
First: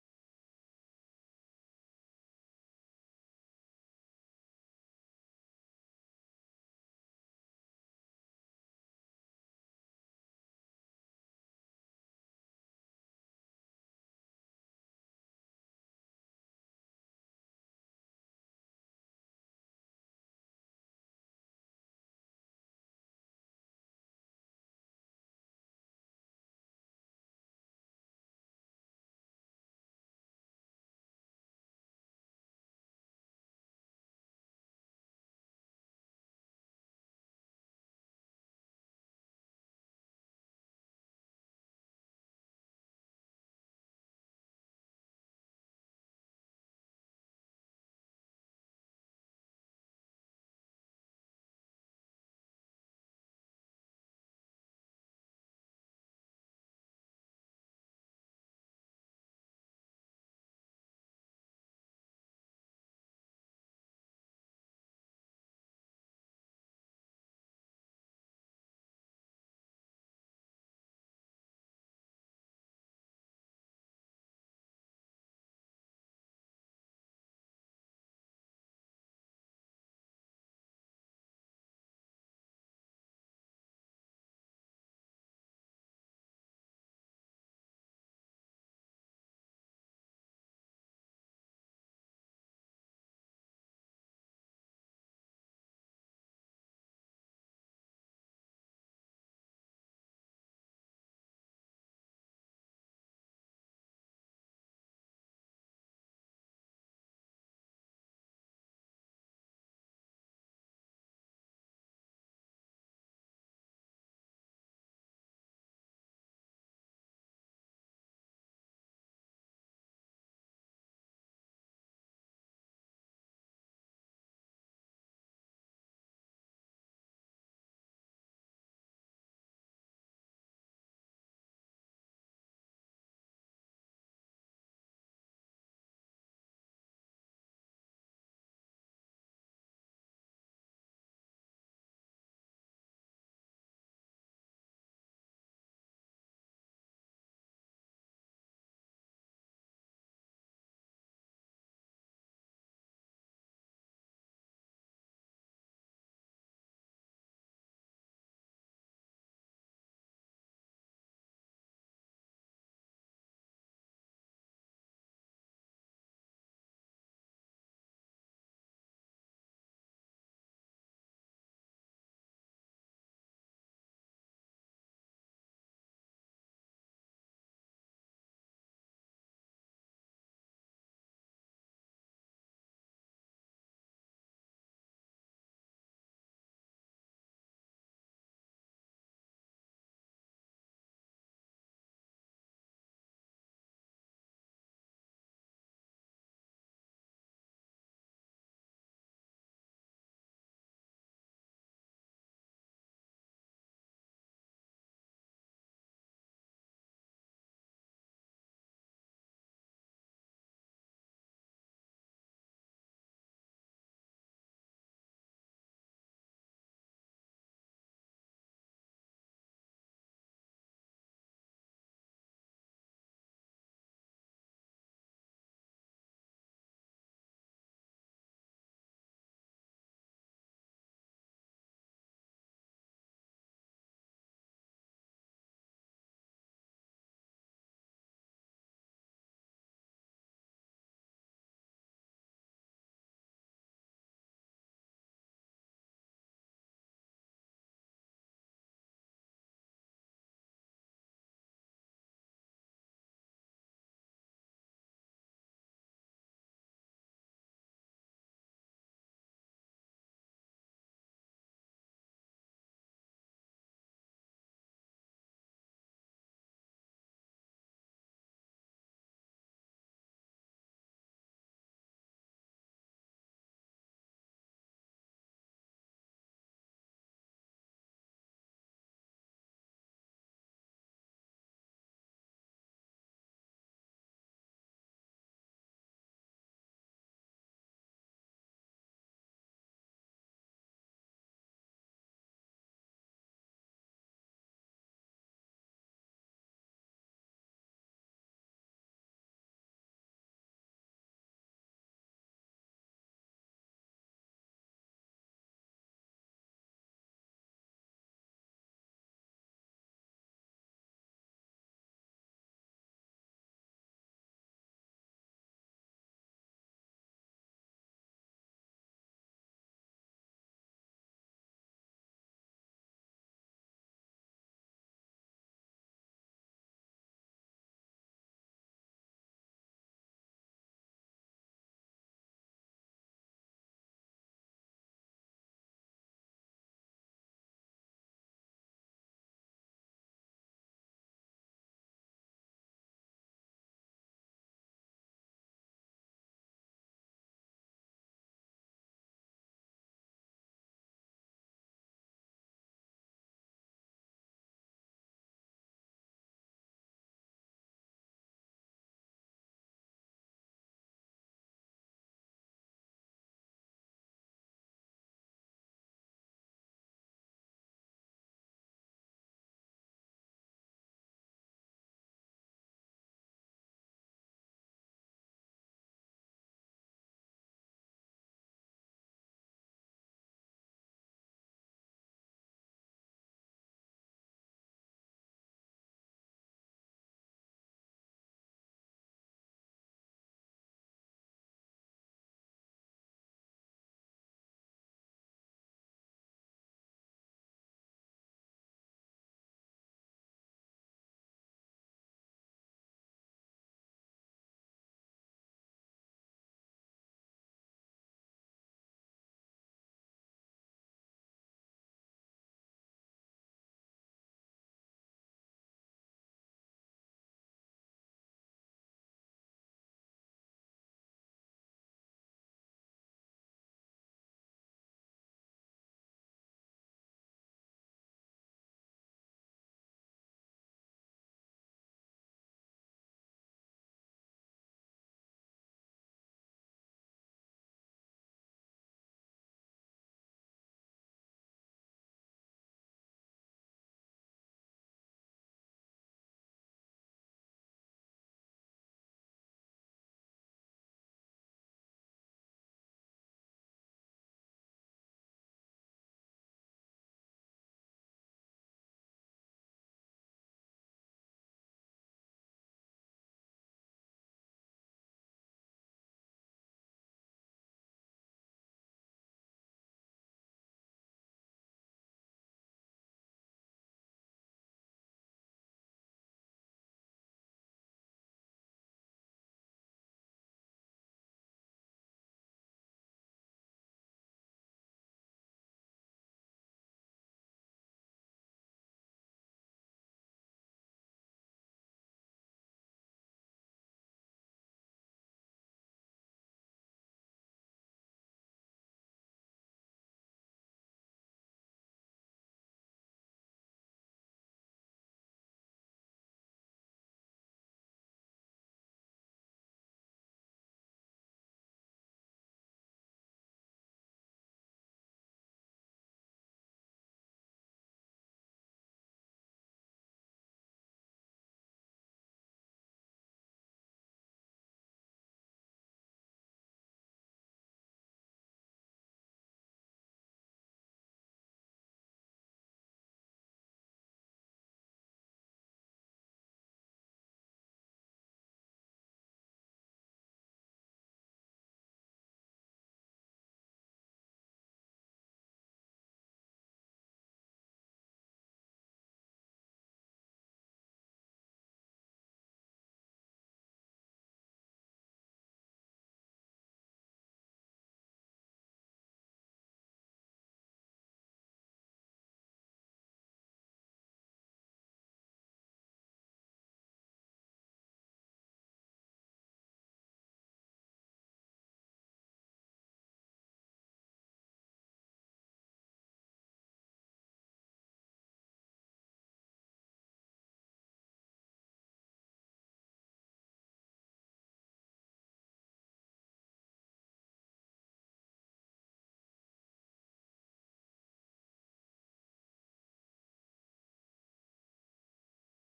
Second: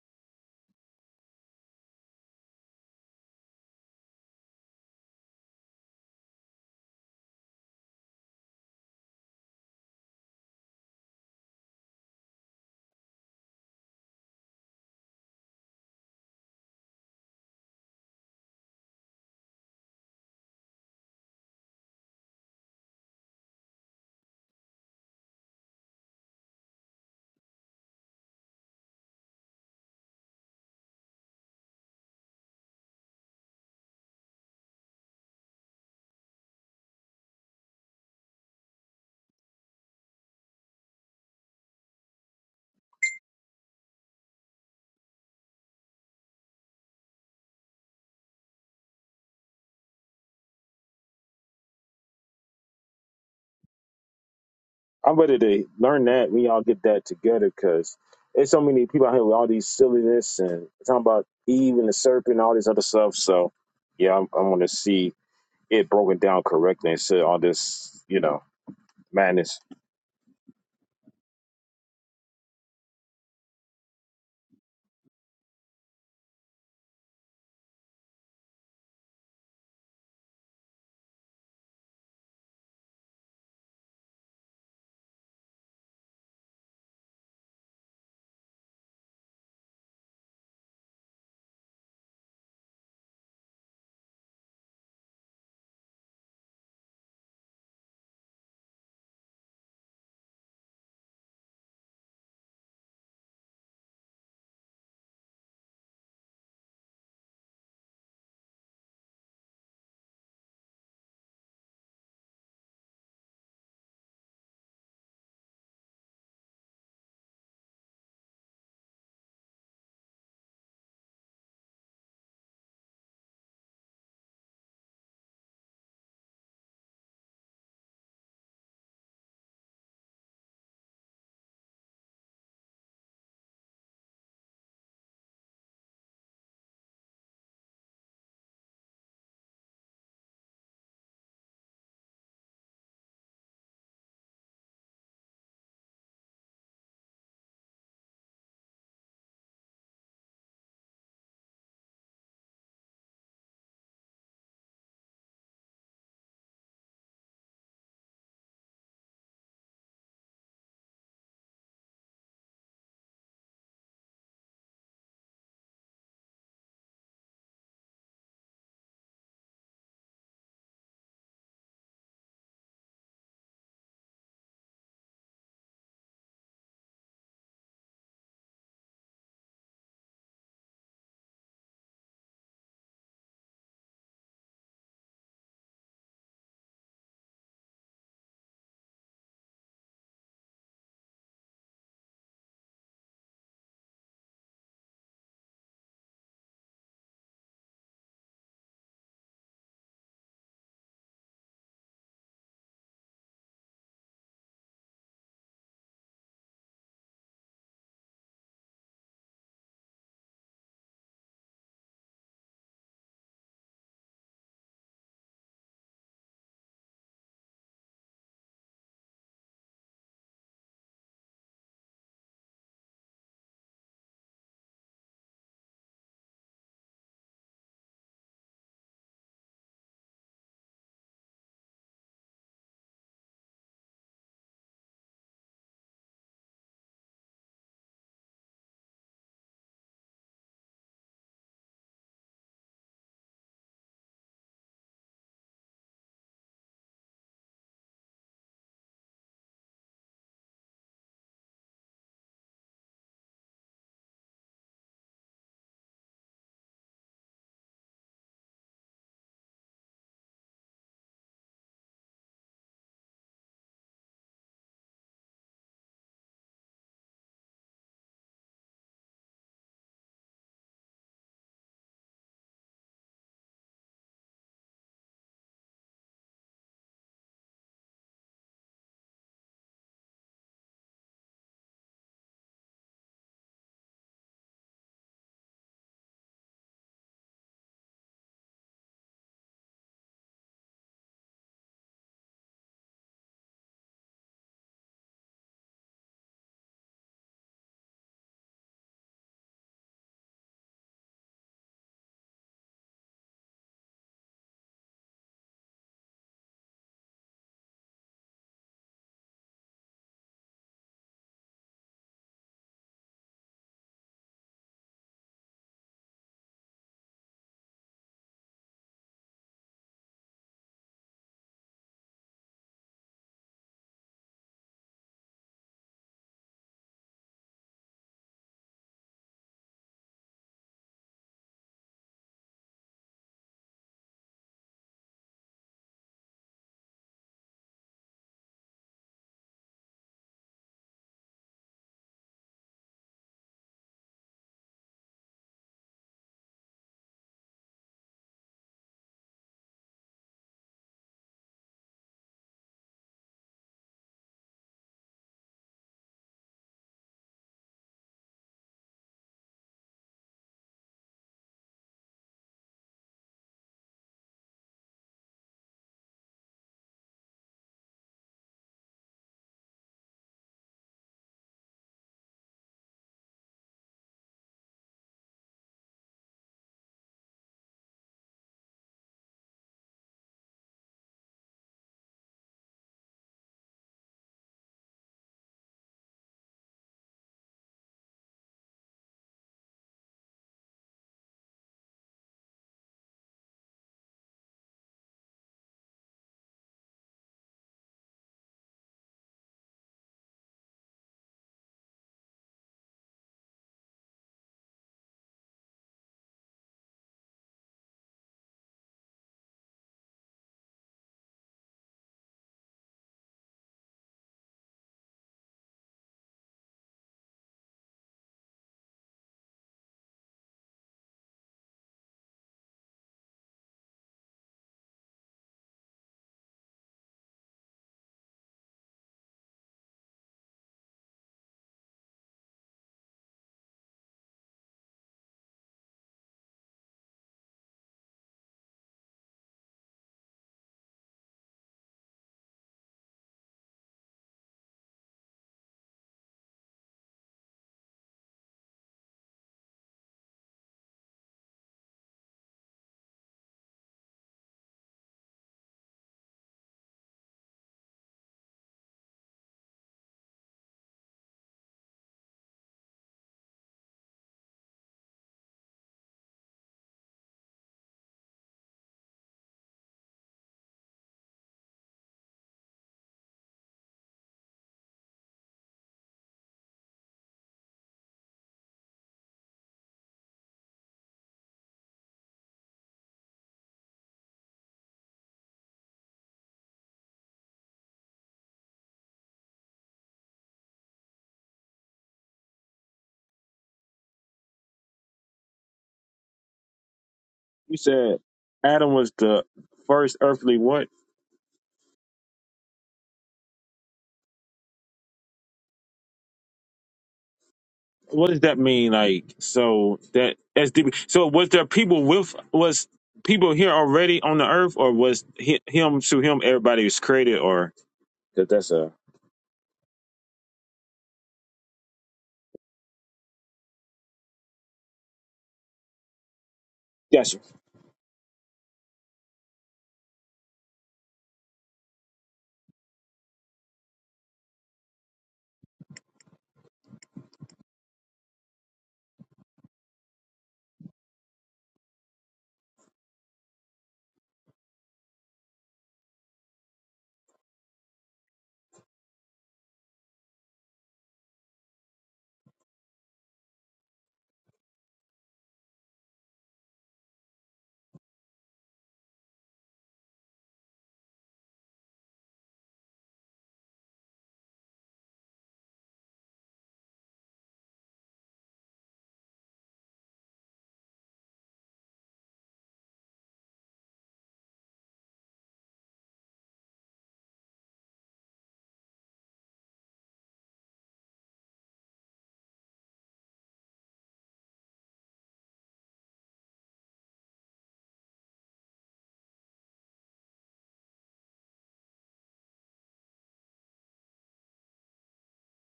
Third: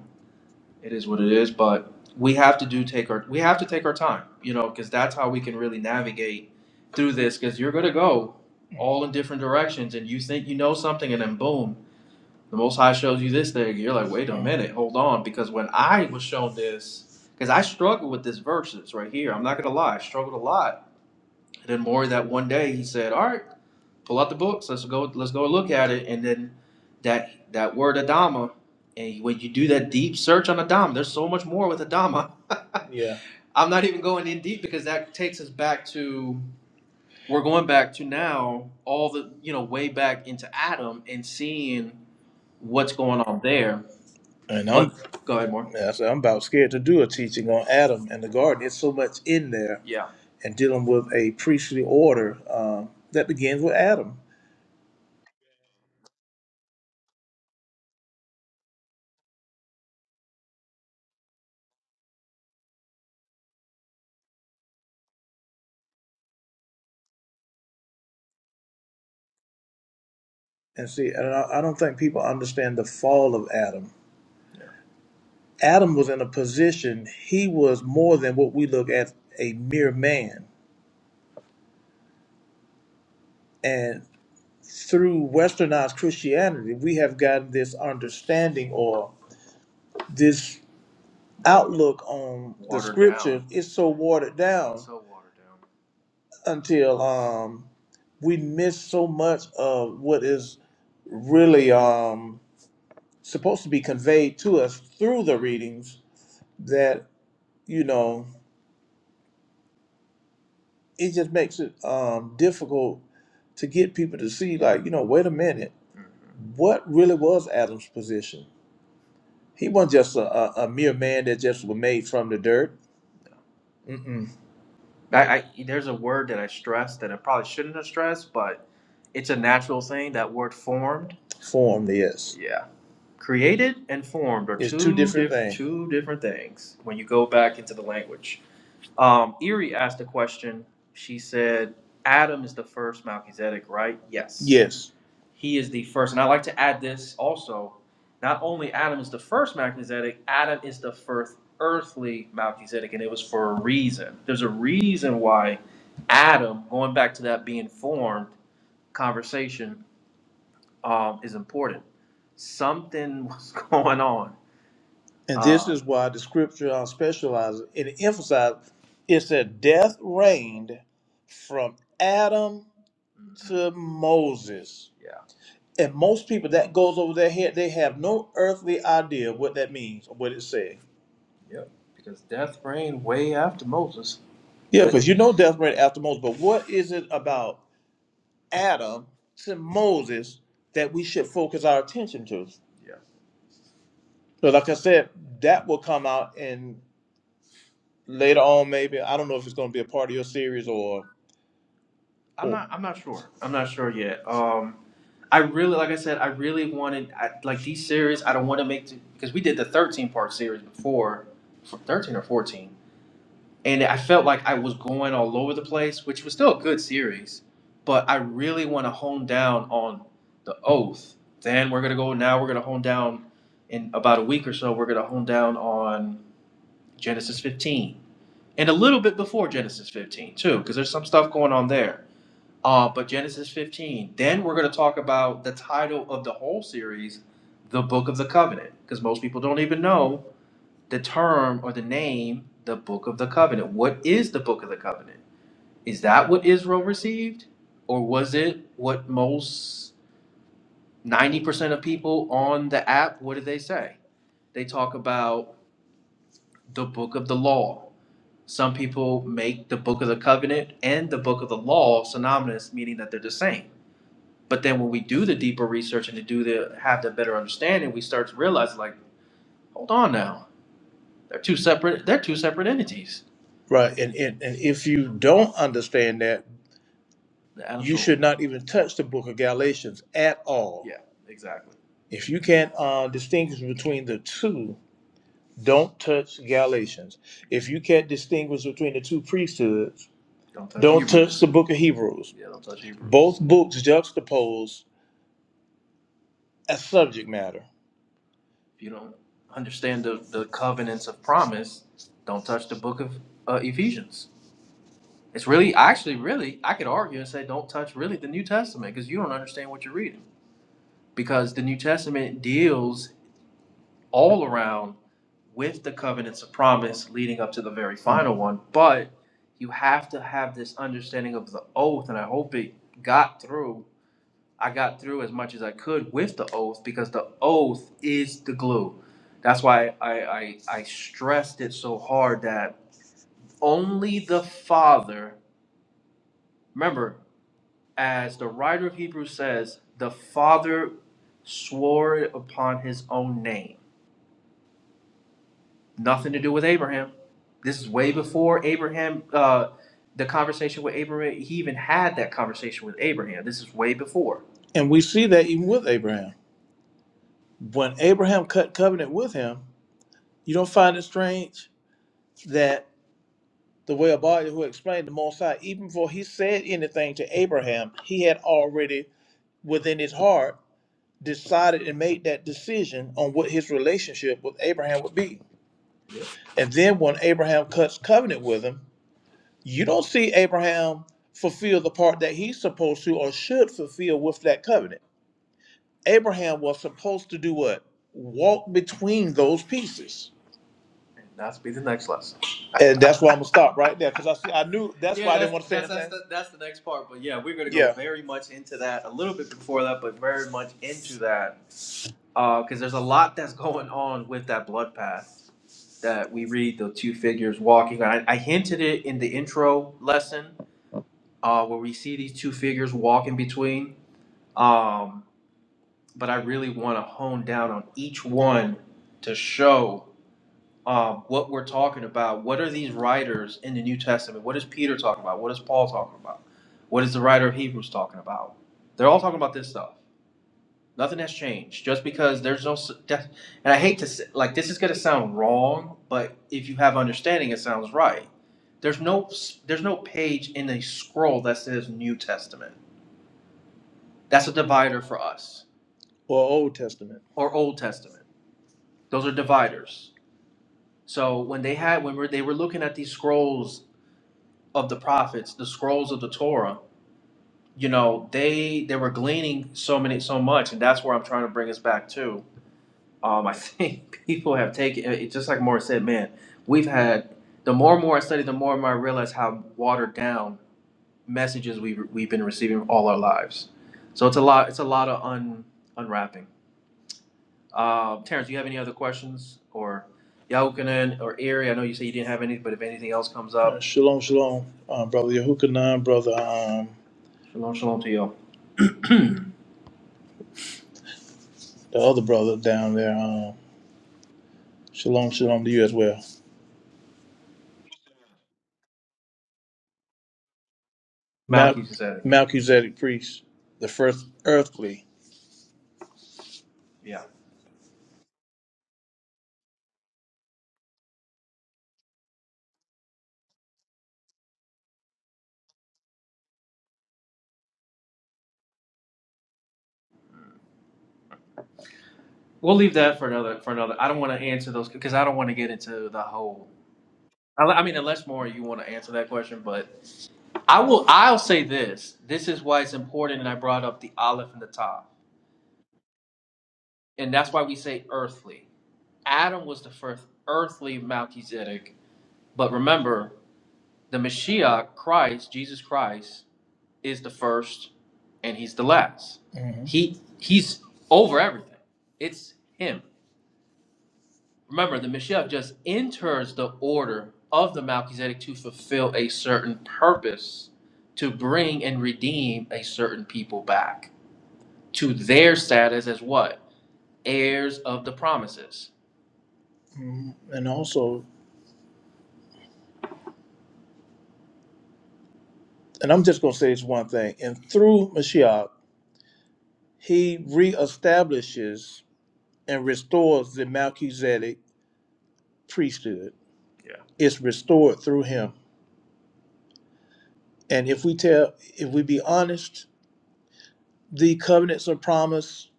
Speaker 3: It is what it is, but we have to do take our we have to take our time, you know, because that's how we can really navigate through this. Because you're gonna go all in different directions, and you think you know something, and then boom, the Most High shows you this thing. You're like, wait a minute, hold on, because when I was shown this, because I struggled with this verses right here. I'm not gonna lie, I struggled a lot. And then more that one day he said, all right pull out the books. Let's go. Let's go look at it. And then that that word Adama, and when you do that deep search on Adama, there's so much more with Adama. Yeah. I'm not even going in deep because that takes us back to we're going back to now all the you know way back into Adam and seeing what's going on there. And I'm But go ahead, Mark. yeah, I I'm about scared to do a teaching on Adam and the garden. It's so much in there Yeah. and dealing with a priestly order um, that begins with Adam.
Speaker 2: I'm ready to learn that. We all get that together because there's so many people out here with all these silliness and talking about Eve and the serpent and all this other stuff. So, yeah, I'm, I want to see it broken down correctly instead of all this, you know, madness.
Speaker 3: And see, and I, I don't think people understand the fall of Adam. Adam was in a position, he was more than what we look at a mere man. And through westernized Christianity, we have gotten this understanding or this outlook on the Watered down. scripture. It's so watered down So watered down. until um, we miss so much of what is really um, supposed to be conveyed to us through the readings you know, it just makes it um, difficult to get people to see, like, you know, wait a minute, what really was Adam's position? He wasn't just a, a, a mere man that just was made from the dirt. Mm-mm. I, I there's a word that I stressed that I probably shouldn't have stressed, but it's a natural thing. That word formed. Formed, yes. Yeah. Created and formed are It's two two different diff- things. two different things when you go back into the language. Um, Erie asked a question. She said, Adam is the first Melchizedek, right? Yes. Yes. He is the first. And I like to add this also. Not only Adam is the first Melchizedek, Adam is the first earthly Melchizedek, and it was for a reason. There's a reason why Adam, going back to that being formed conversation, um, is important. Something was going on and this Uh, is why the scripture on specializes it emphasizes it said death reigned from Adam mhm, to Moses. yeah. And most people that goes over their head, they have no earthly idea what that means or what it says. Yep. Because death reigned way after Moses. Yeah, because you know death reigned after Moses, but what is it about Adam to Moses that we should focus our attention to? Yeah. So like I said, that will come out in later on maybe. I don't know if it's going to be a part of your series or I'm or not. I'm not sure. I'm not sure yet. Um, I really, like I said, I really wanted I, like these series. I don't want to make because we did the 13 part series before, f- 13 or 14, and I felt like I was going all over the place, which was still a good series, but I really want to hone down on the oath. Then we're gonna go. Now we're gonna hone down in about a week or so. We're gonna hone down on Genesis 15 and a little bit before Genesis 15 too, because there's some stuff going on there. Uh, but Genesis 15. Then we're going to talk about the title of the whole series, the Book of the Covenant, because most people don't even know the term or the name, the Book of the Covenant. What is the Book of the Covenant? Is that what Israel received, or was it what most 90% of people on the app? What did they say? They talk about the Book of the Law Some people make the book of the covenant and the book of the law synonymous, meaning that they're the same. But then when we do the deeper research and to do the have the better understanding, we start to realize like, hold on now. They're two separate they're two separate entities. Right. And, and, and if you don't understand that, you Absolutely. should Absolutely. not even touch the book of Galatians at all. Yeah, exactly. If you can't uh, distinguish between the two, Don't touch Galatians. If you can't distinguish between the two priesthoods, Don't touch don't Hebrews. touch the book of Hebrews. Yeah, don't touch Hebrews. Both books juxtapose a subject matter. If you don't understand the, the covenants of promise, don't touch the book of uh, Ephesians. It's really, actually, really, I could argue and say don't touch really the New Testament because you don't understand what you're reading. Because the New Testament deals all around with the covenants of promise leading up to the very final one. But you have to have this understanding of the oath, and I hope it got through. I got through as much as I could with the oath because the oath is the glue. That's why I, I, I stressed it so hard that only the Father, remember, as the writer of Hebrews says, the Father swore upon his own name Nothing to do with Abraham. This is way before Abraham, uh, the conversation with Abraham. He even had that conversation with Abraham. This is way before. And we see that even with Abraham. When Abraham cut covenant with him, you don't find it strange that the way about it, who explained the Most High, even before he said anything to Abraham, he had already within his heart decided and made that decision on what his relationship with Abraham would be. Yeah. And then when Abraham cuts covenant with him, you don't see Abraham fulfill the part that he's supposed to or should fulfill with that covenant. Abraham was supposed to do what? Walk between those pieces. And that's be the next lesson. And that's why I'm gonna stop right there because I see I knew that's Yeah, why Yeah, I didn't that's want to say that's that's anything. the, that's the next part. But yeah, we're gonna go Yeah, very much into that a little bit before that, but very much into that because there's a lot that's going on with that blood path that we read the two figures walking. I, I hinted it in the intro lesson uh, where we see these two figures walk in between. Um, but I really want to hone down on each one to show um, what we're talking about. What are these writers in the New Testament? What is Peter talking about? What is Paul talking about? What is the writer of Hebrews talking about? They're all talking about this stuff. Nothing has changed. Just because there's no, s- that- and I hate to say, like this is going to sound wrong, but if you have understanding, it sounds right. There's no, s- there's no page in a scroll that says New Testament That's a divider for us. or Old Testament. or Old Testament. Those are dividers. So when they had when we're, they were looking at these scrolls of the prophets, the scrolls of the Torah, you know, they they were gleaning so many so much, and that's where I'm trying to bring us back to. Um, I think people have taken it just like Morris said, man. We've had the more and more I study, the more and more I realize how watered down messages we we've, we've been receiving all our lives. So it's a lot. It's a lot of un, unwrapping. Uh, Terrence, do you have any other questions or Yahukanan or Erie? I know you say you didn't have any, but if anything else comes Uh, up, shalom, shalom, uh, brother Yehukanan, brother, um, shalom, shalom to you. the other brother down there. Um, shalom, shalom to you as well.
Speaker 2: You said Adam was the first earthly what?
Speaker 3: Mal- Malchus said it. Melchizedek priest, the first earthly. Yeah,
Speaker 2: What does that mean? Like, so that that's deep. So, was there people with was people here already on the earth, or was hi- him through him everybody was created, or 'cause that's a
Speaker 3: we'll leave that for another for another. I don't want to answer those because I don't want to get into the whole. I I mean, unless more you want to answer that question, but I will. I'll say this. This is why it's important, and I brought up the olive and the top, and that's why we say earthly. Adam was the first earthly Melchizedek, but remember, the Mashiach, Christ, Jesus Christ, is the first, and he's the last. hmm He he's over everything. It's him. Remember, the Mashiach just enters the order of the Melchizedek to fulfill a certain purpose, to bring and redeem a certain people back to their status as what? Heirs of the promises. Mhm. And also, and I'm just going to say this one thing. And through Mashiach, he reestablishes and restores the Melchizedek priesthood. Yeah. It's restored through him. And if we tell, if we be honest, the covenants of promise,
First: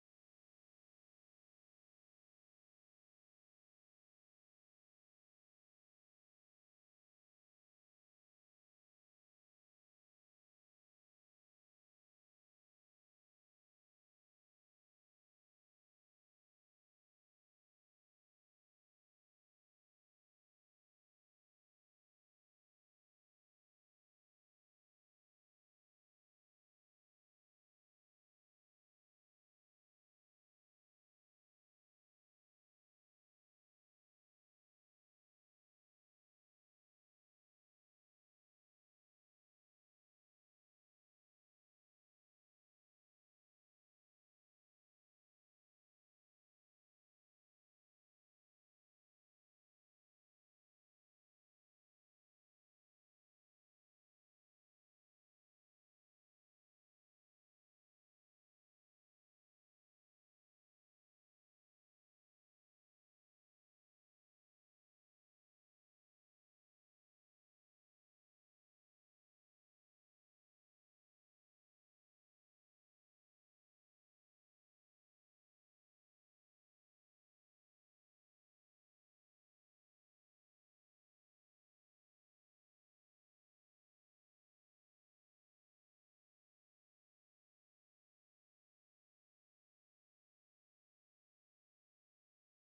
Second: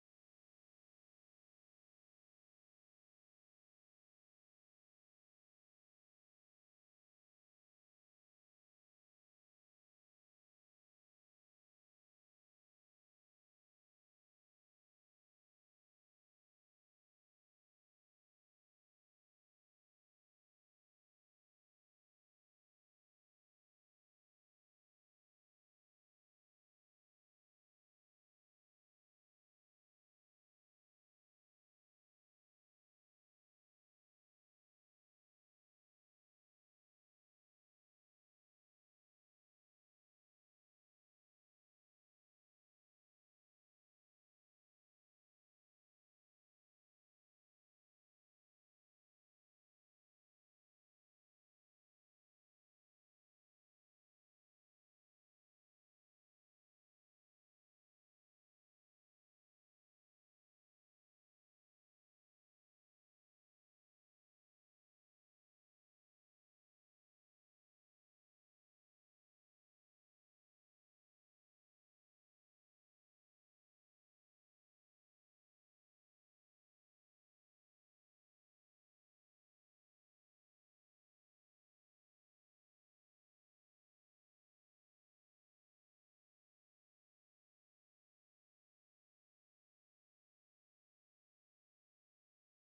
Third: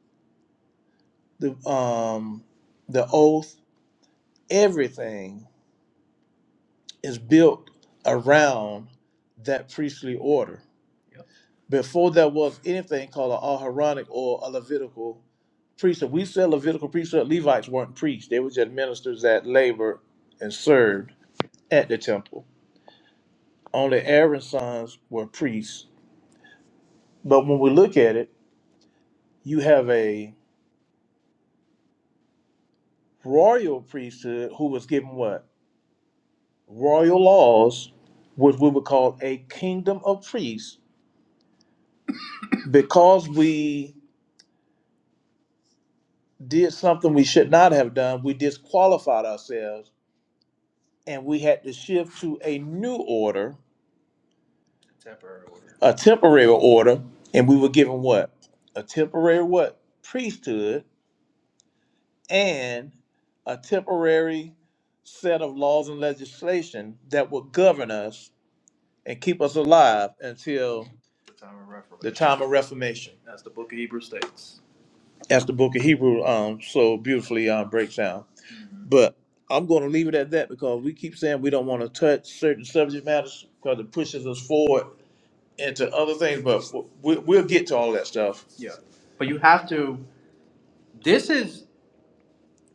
Speaker 3: the um, the oath, everything is built around that priestly order. Yep. Before there was anything called an Aharonic or a Levitical priesthood. We said Levitical priesthood, Levites weren't priests. They were just ministers that labored and served at the temple. Only Aaron's sons were priests. But when we look at it, you have a royal priesthood who was given what? Royal laws, which we would call a kingdom of priests, because we did something we should not have done. We disqualified ourselves and we had to shift to a new order, temporary order. a temporary order, and we were given what? A temporary what? Priesthood and a temporary set of laws and legislation that would govern us and keep us alive until the time of Reformation, The time of Reformation. as the book of Hebrews states. As the book of Hebrew um, so beautifully um, breaks down. But I'm going to leave it at that because we keep saying we don't want to touch certain subject matters because it pushes us forward into other things. But we, we'll get to all that stuff. Yeah. But you have to, this is,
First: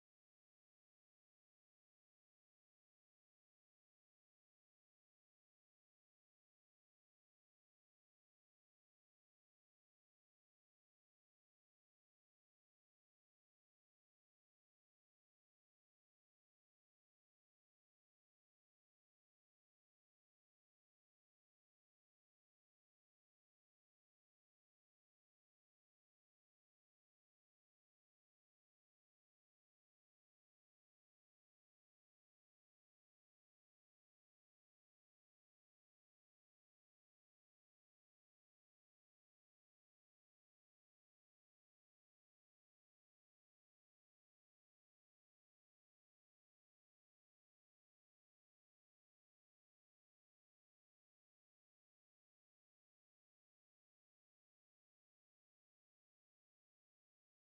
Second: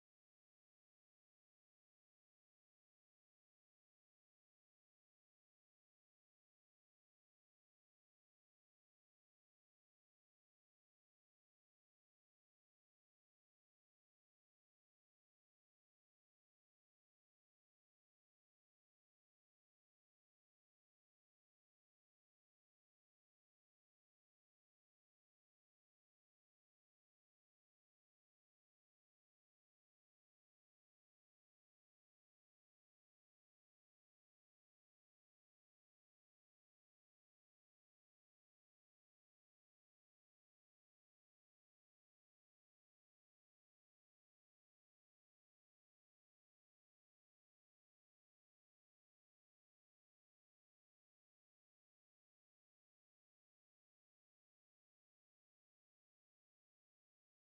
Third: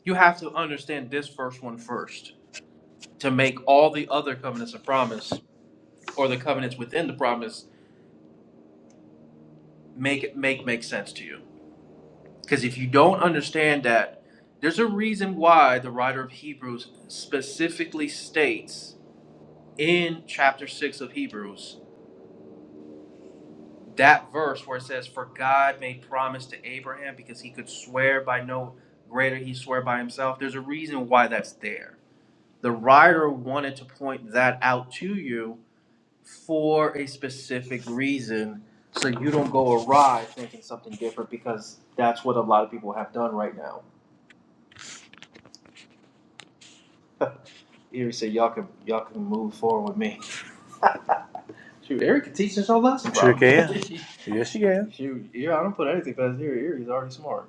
Speaker 3: you have to understand this first one first to make all the other covenants of promise or the covenants within the promise make it make make sense to you. Because if you don't understand that, there's a reason why the writer of Hebrews specifically states in chapter 6 of Hebrews that verse where it says, For God made promise to Abraham because he could swear by no greater, he swore by himself. There's a reason why that's there. The writer wanted to point that out to you for a specific reason so you don't go awry thinking something different because that's what a lot of people have done right now. Eric said, Y'all can y'all can move forward with me. Shoot, Eric can teach us our lesson, Sure bro. can. Yes, you can. Shoot, yeah, I don't put anything past Eric. Eric is already smart.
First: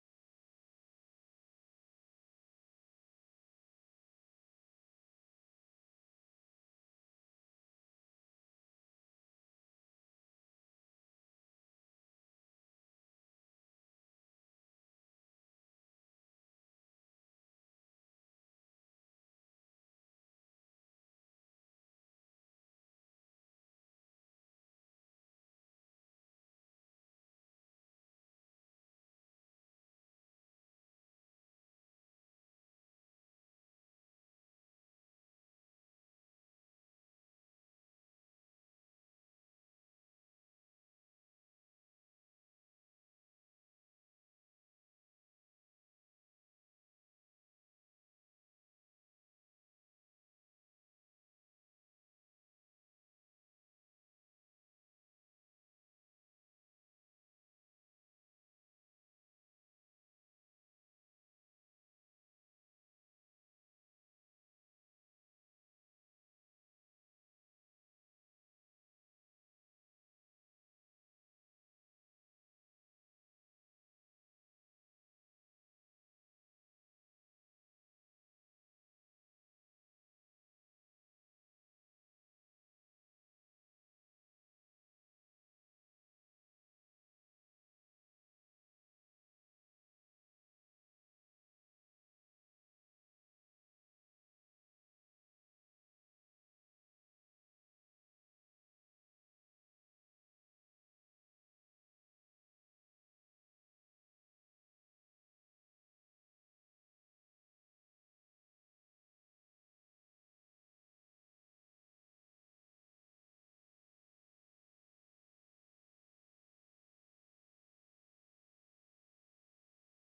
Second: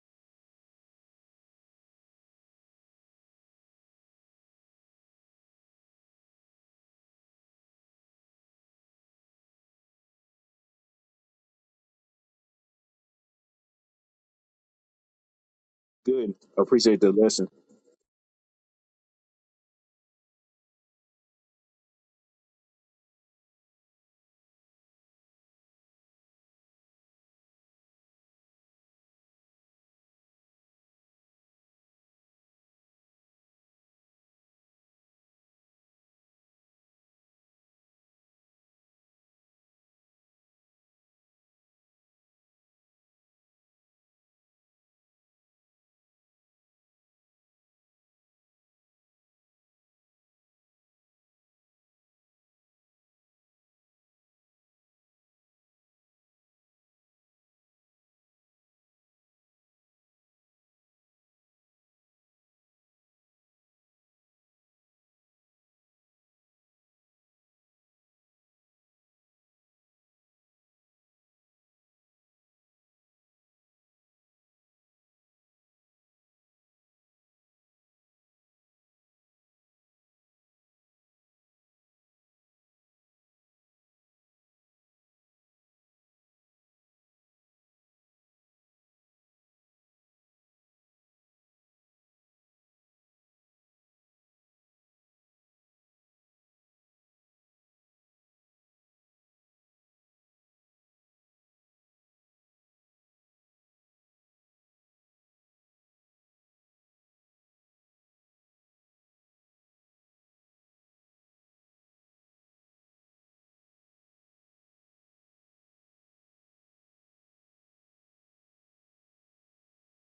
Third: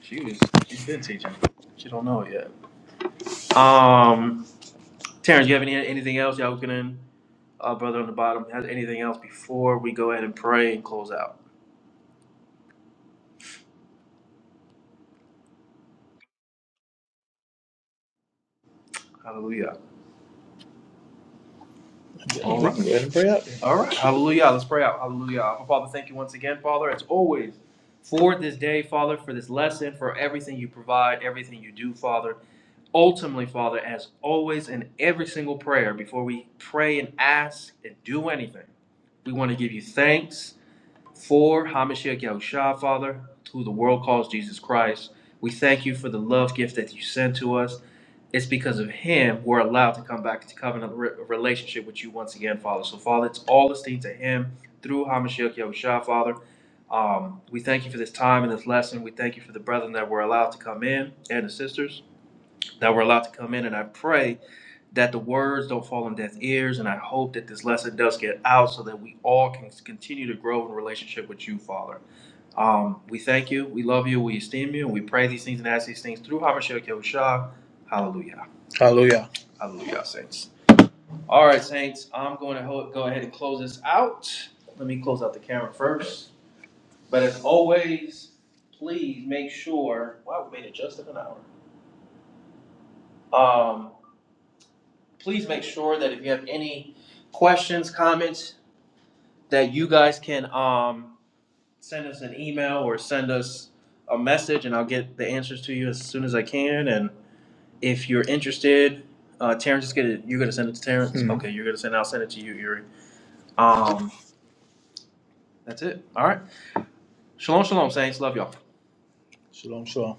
Speaker 3: She was. She's been teaching. She don't know it yet. Um, Terrence, you have any anything else? Y'all can. Our brother on the bottom has anything else before we go ahead and pray and close out.
Speaker 2: Good. I appreciate the lesson.
Speaker 3: Hallelujah. Yeah, All we right. can go ahead and pray out. then. All right. Hallelujah. Let's pray out. Hallelujah. Our Father, thank you once again, Father, as always, for this day, Father, for this lesson, for everything you provide, everything you do, Father. Ultimately, Father, as always, in every single prayer, before we pray and ask and do anything, we want to give you thanks. For Hamashiach Yahushua, Father, who the world calls Jesus Christ, we thank you for the love gift that you sent to us. It's because of him we're allowed to come back into covenant re- relationship with you once again, Father. So, Father, it's all esteemed to him through Hamashiach Yahushua, Father. Um, we thank you for this time and this lesson. We thank you for the brethren that were allowed to come in and the sisters that were allowed to come in. And I pray that the words don't fall on deaf ears. And I hope that this lesson does get out so that we all can continue to grow in relationship with you, Father. Um, we thank you, we love you, we esteem you, and we pray these things and ask these things through Hamashiach Yahushua. Hallelujah. Hallelujah. Hallelujah, saints. All right, saints. I'm going to ho- go ahead and close this out. Let me close out the camera first. But as always, please make sure. Wow, we made it just in an hour. Um, please make sure that if you have any questions, comments, that you guys can um send us an email or send us a message, and I'll get the answers to you as soon as I can. And if you're interested, uh, Terrence is gonna you're gonna send it to Terrence. Mhm. Okay, you're gonna send. it. I'll send it to you, Yuri. Um, that's it. All right. Shalom, shalom, saints. Love y'all. Shalom, shalom.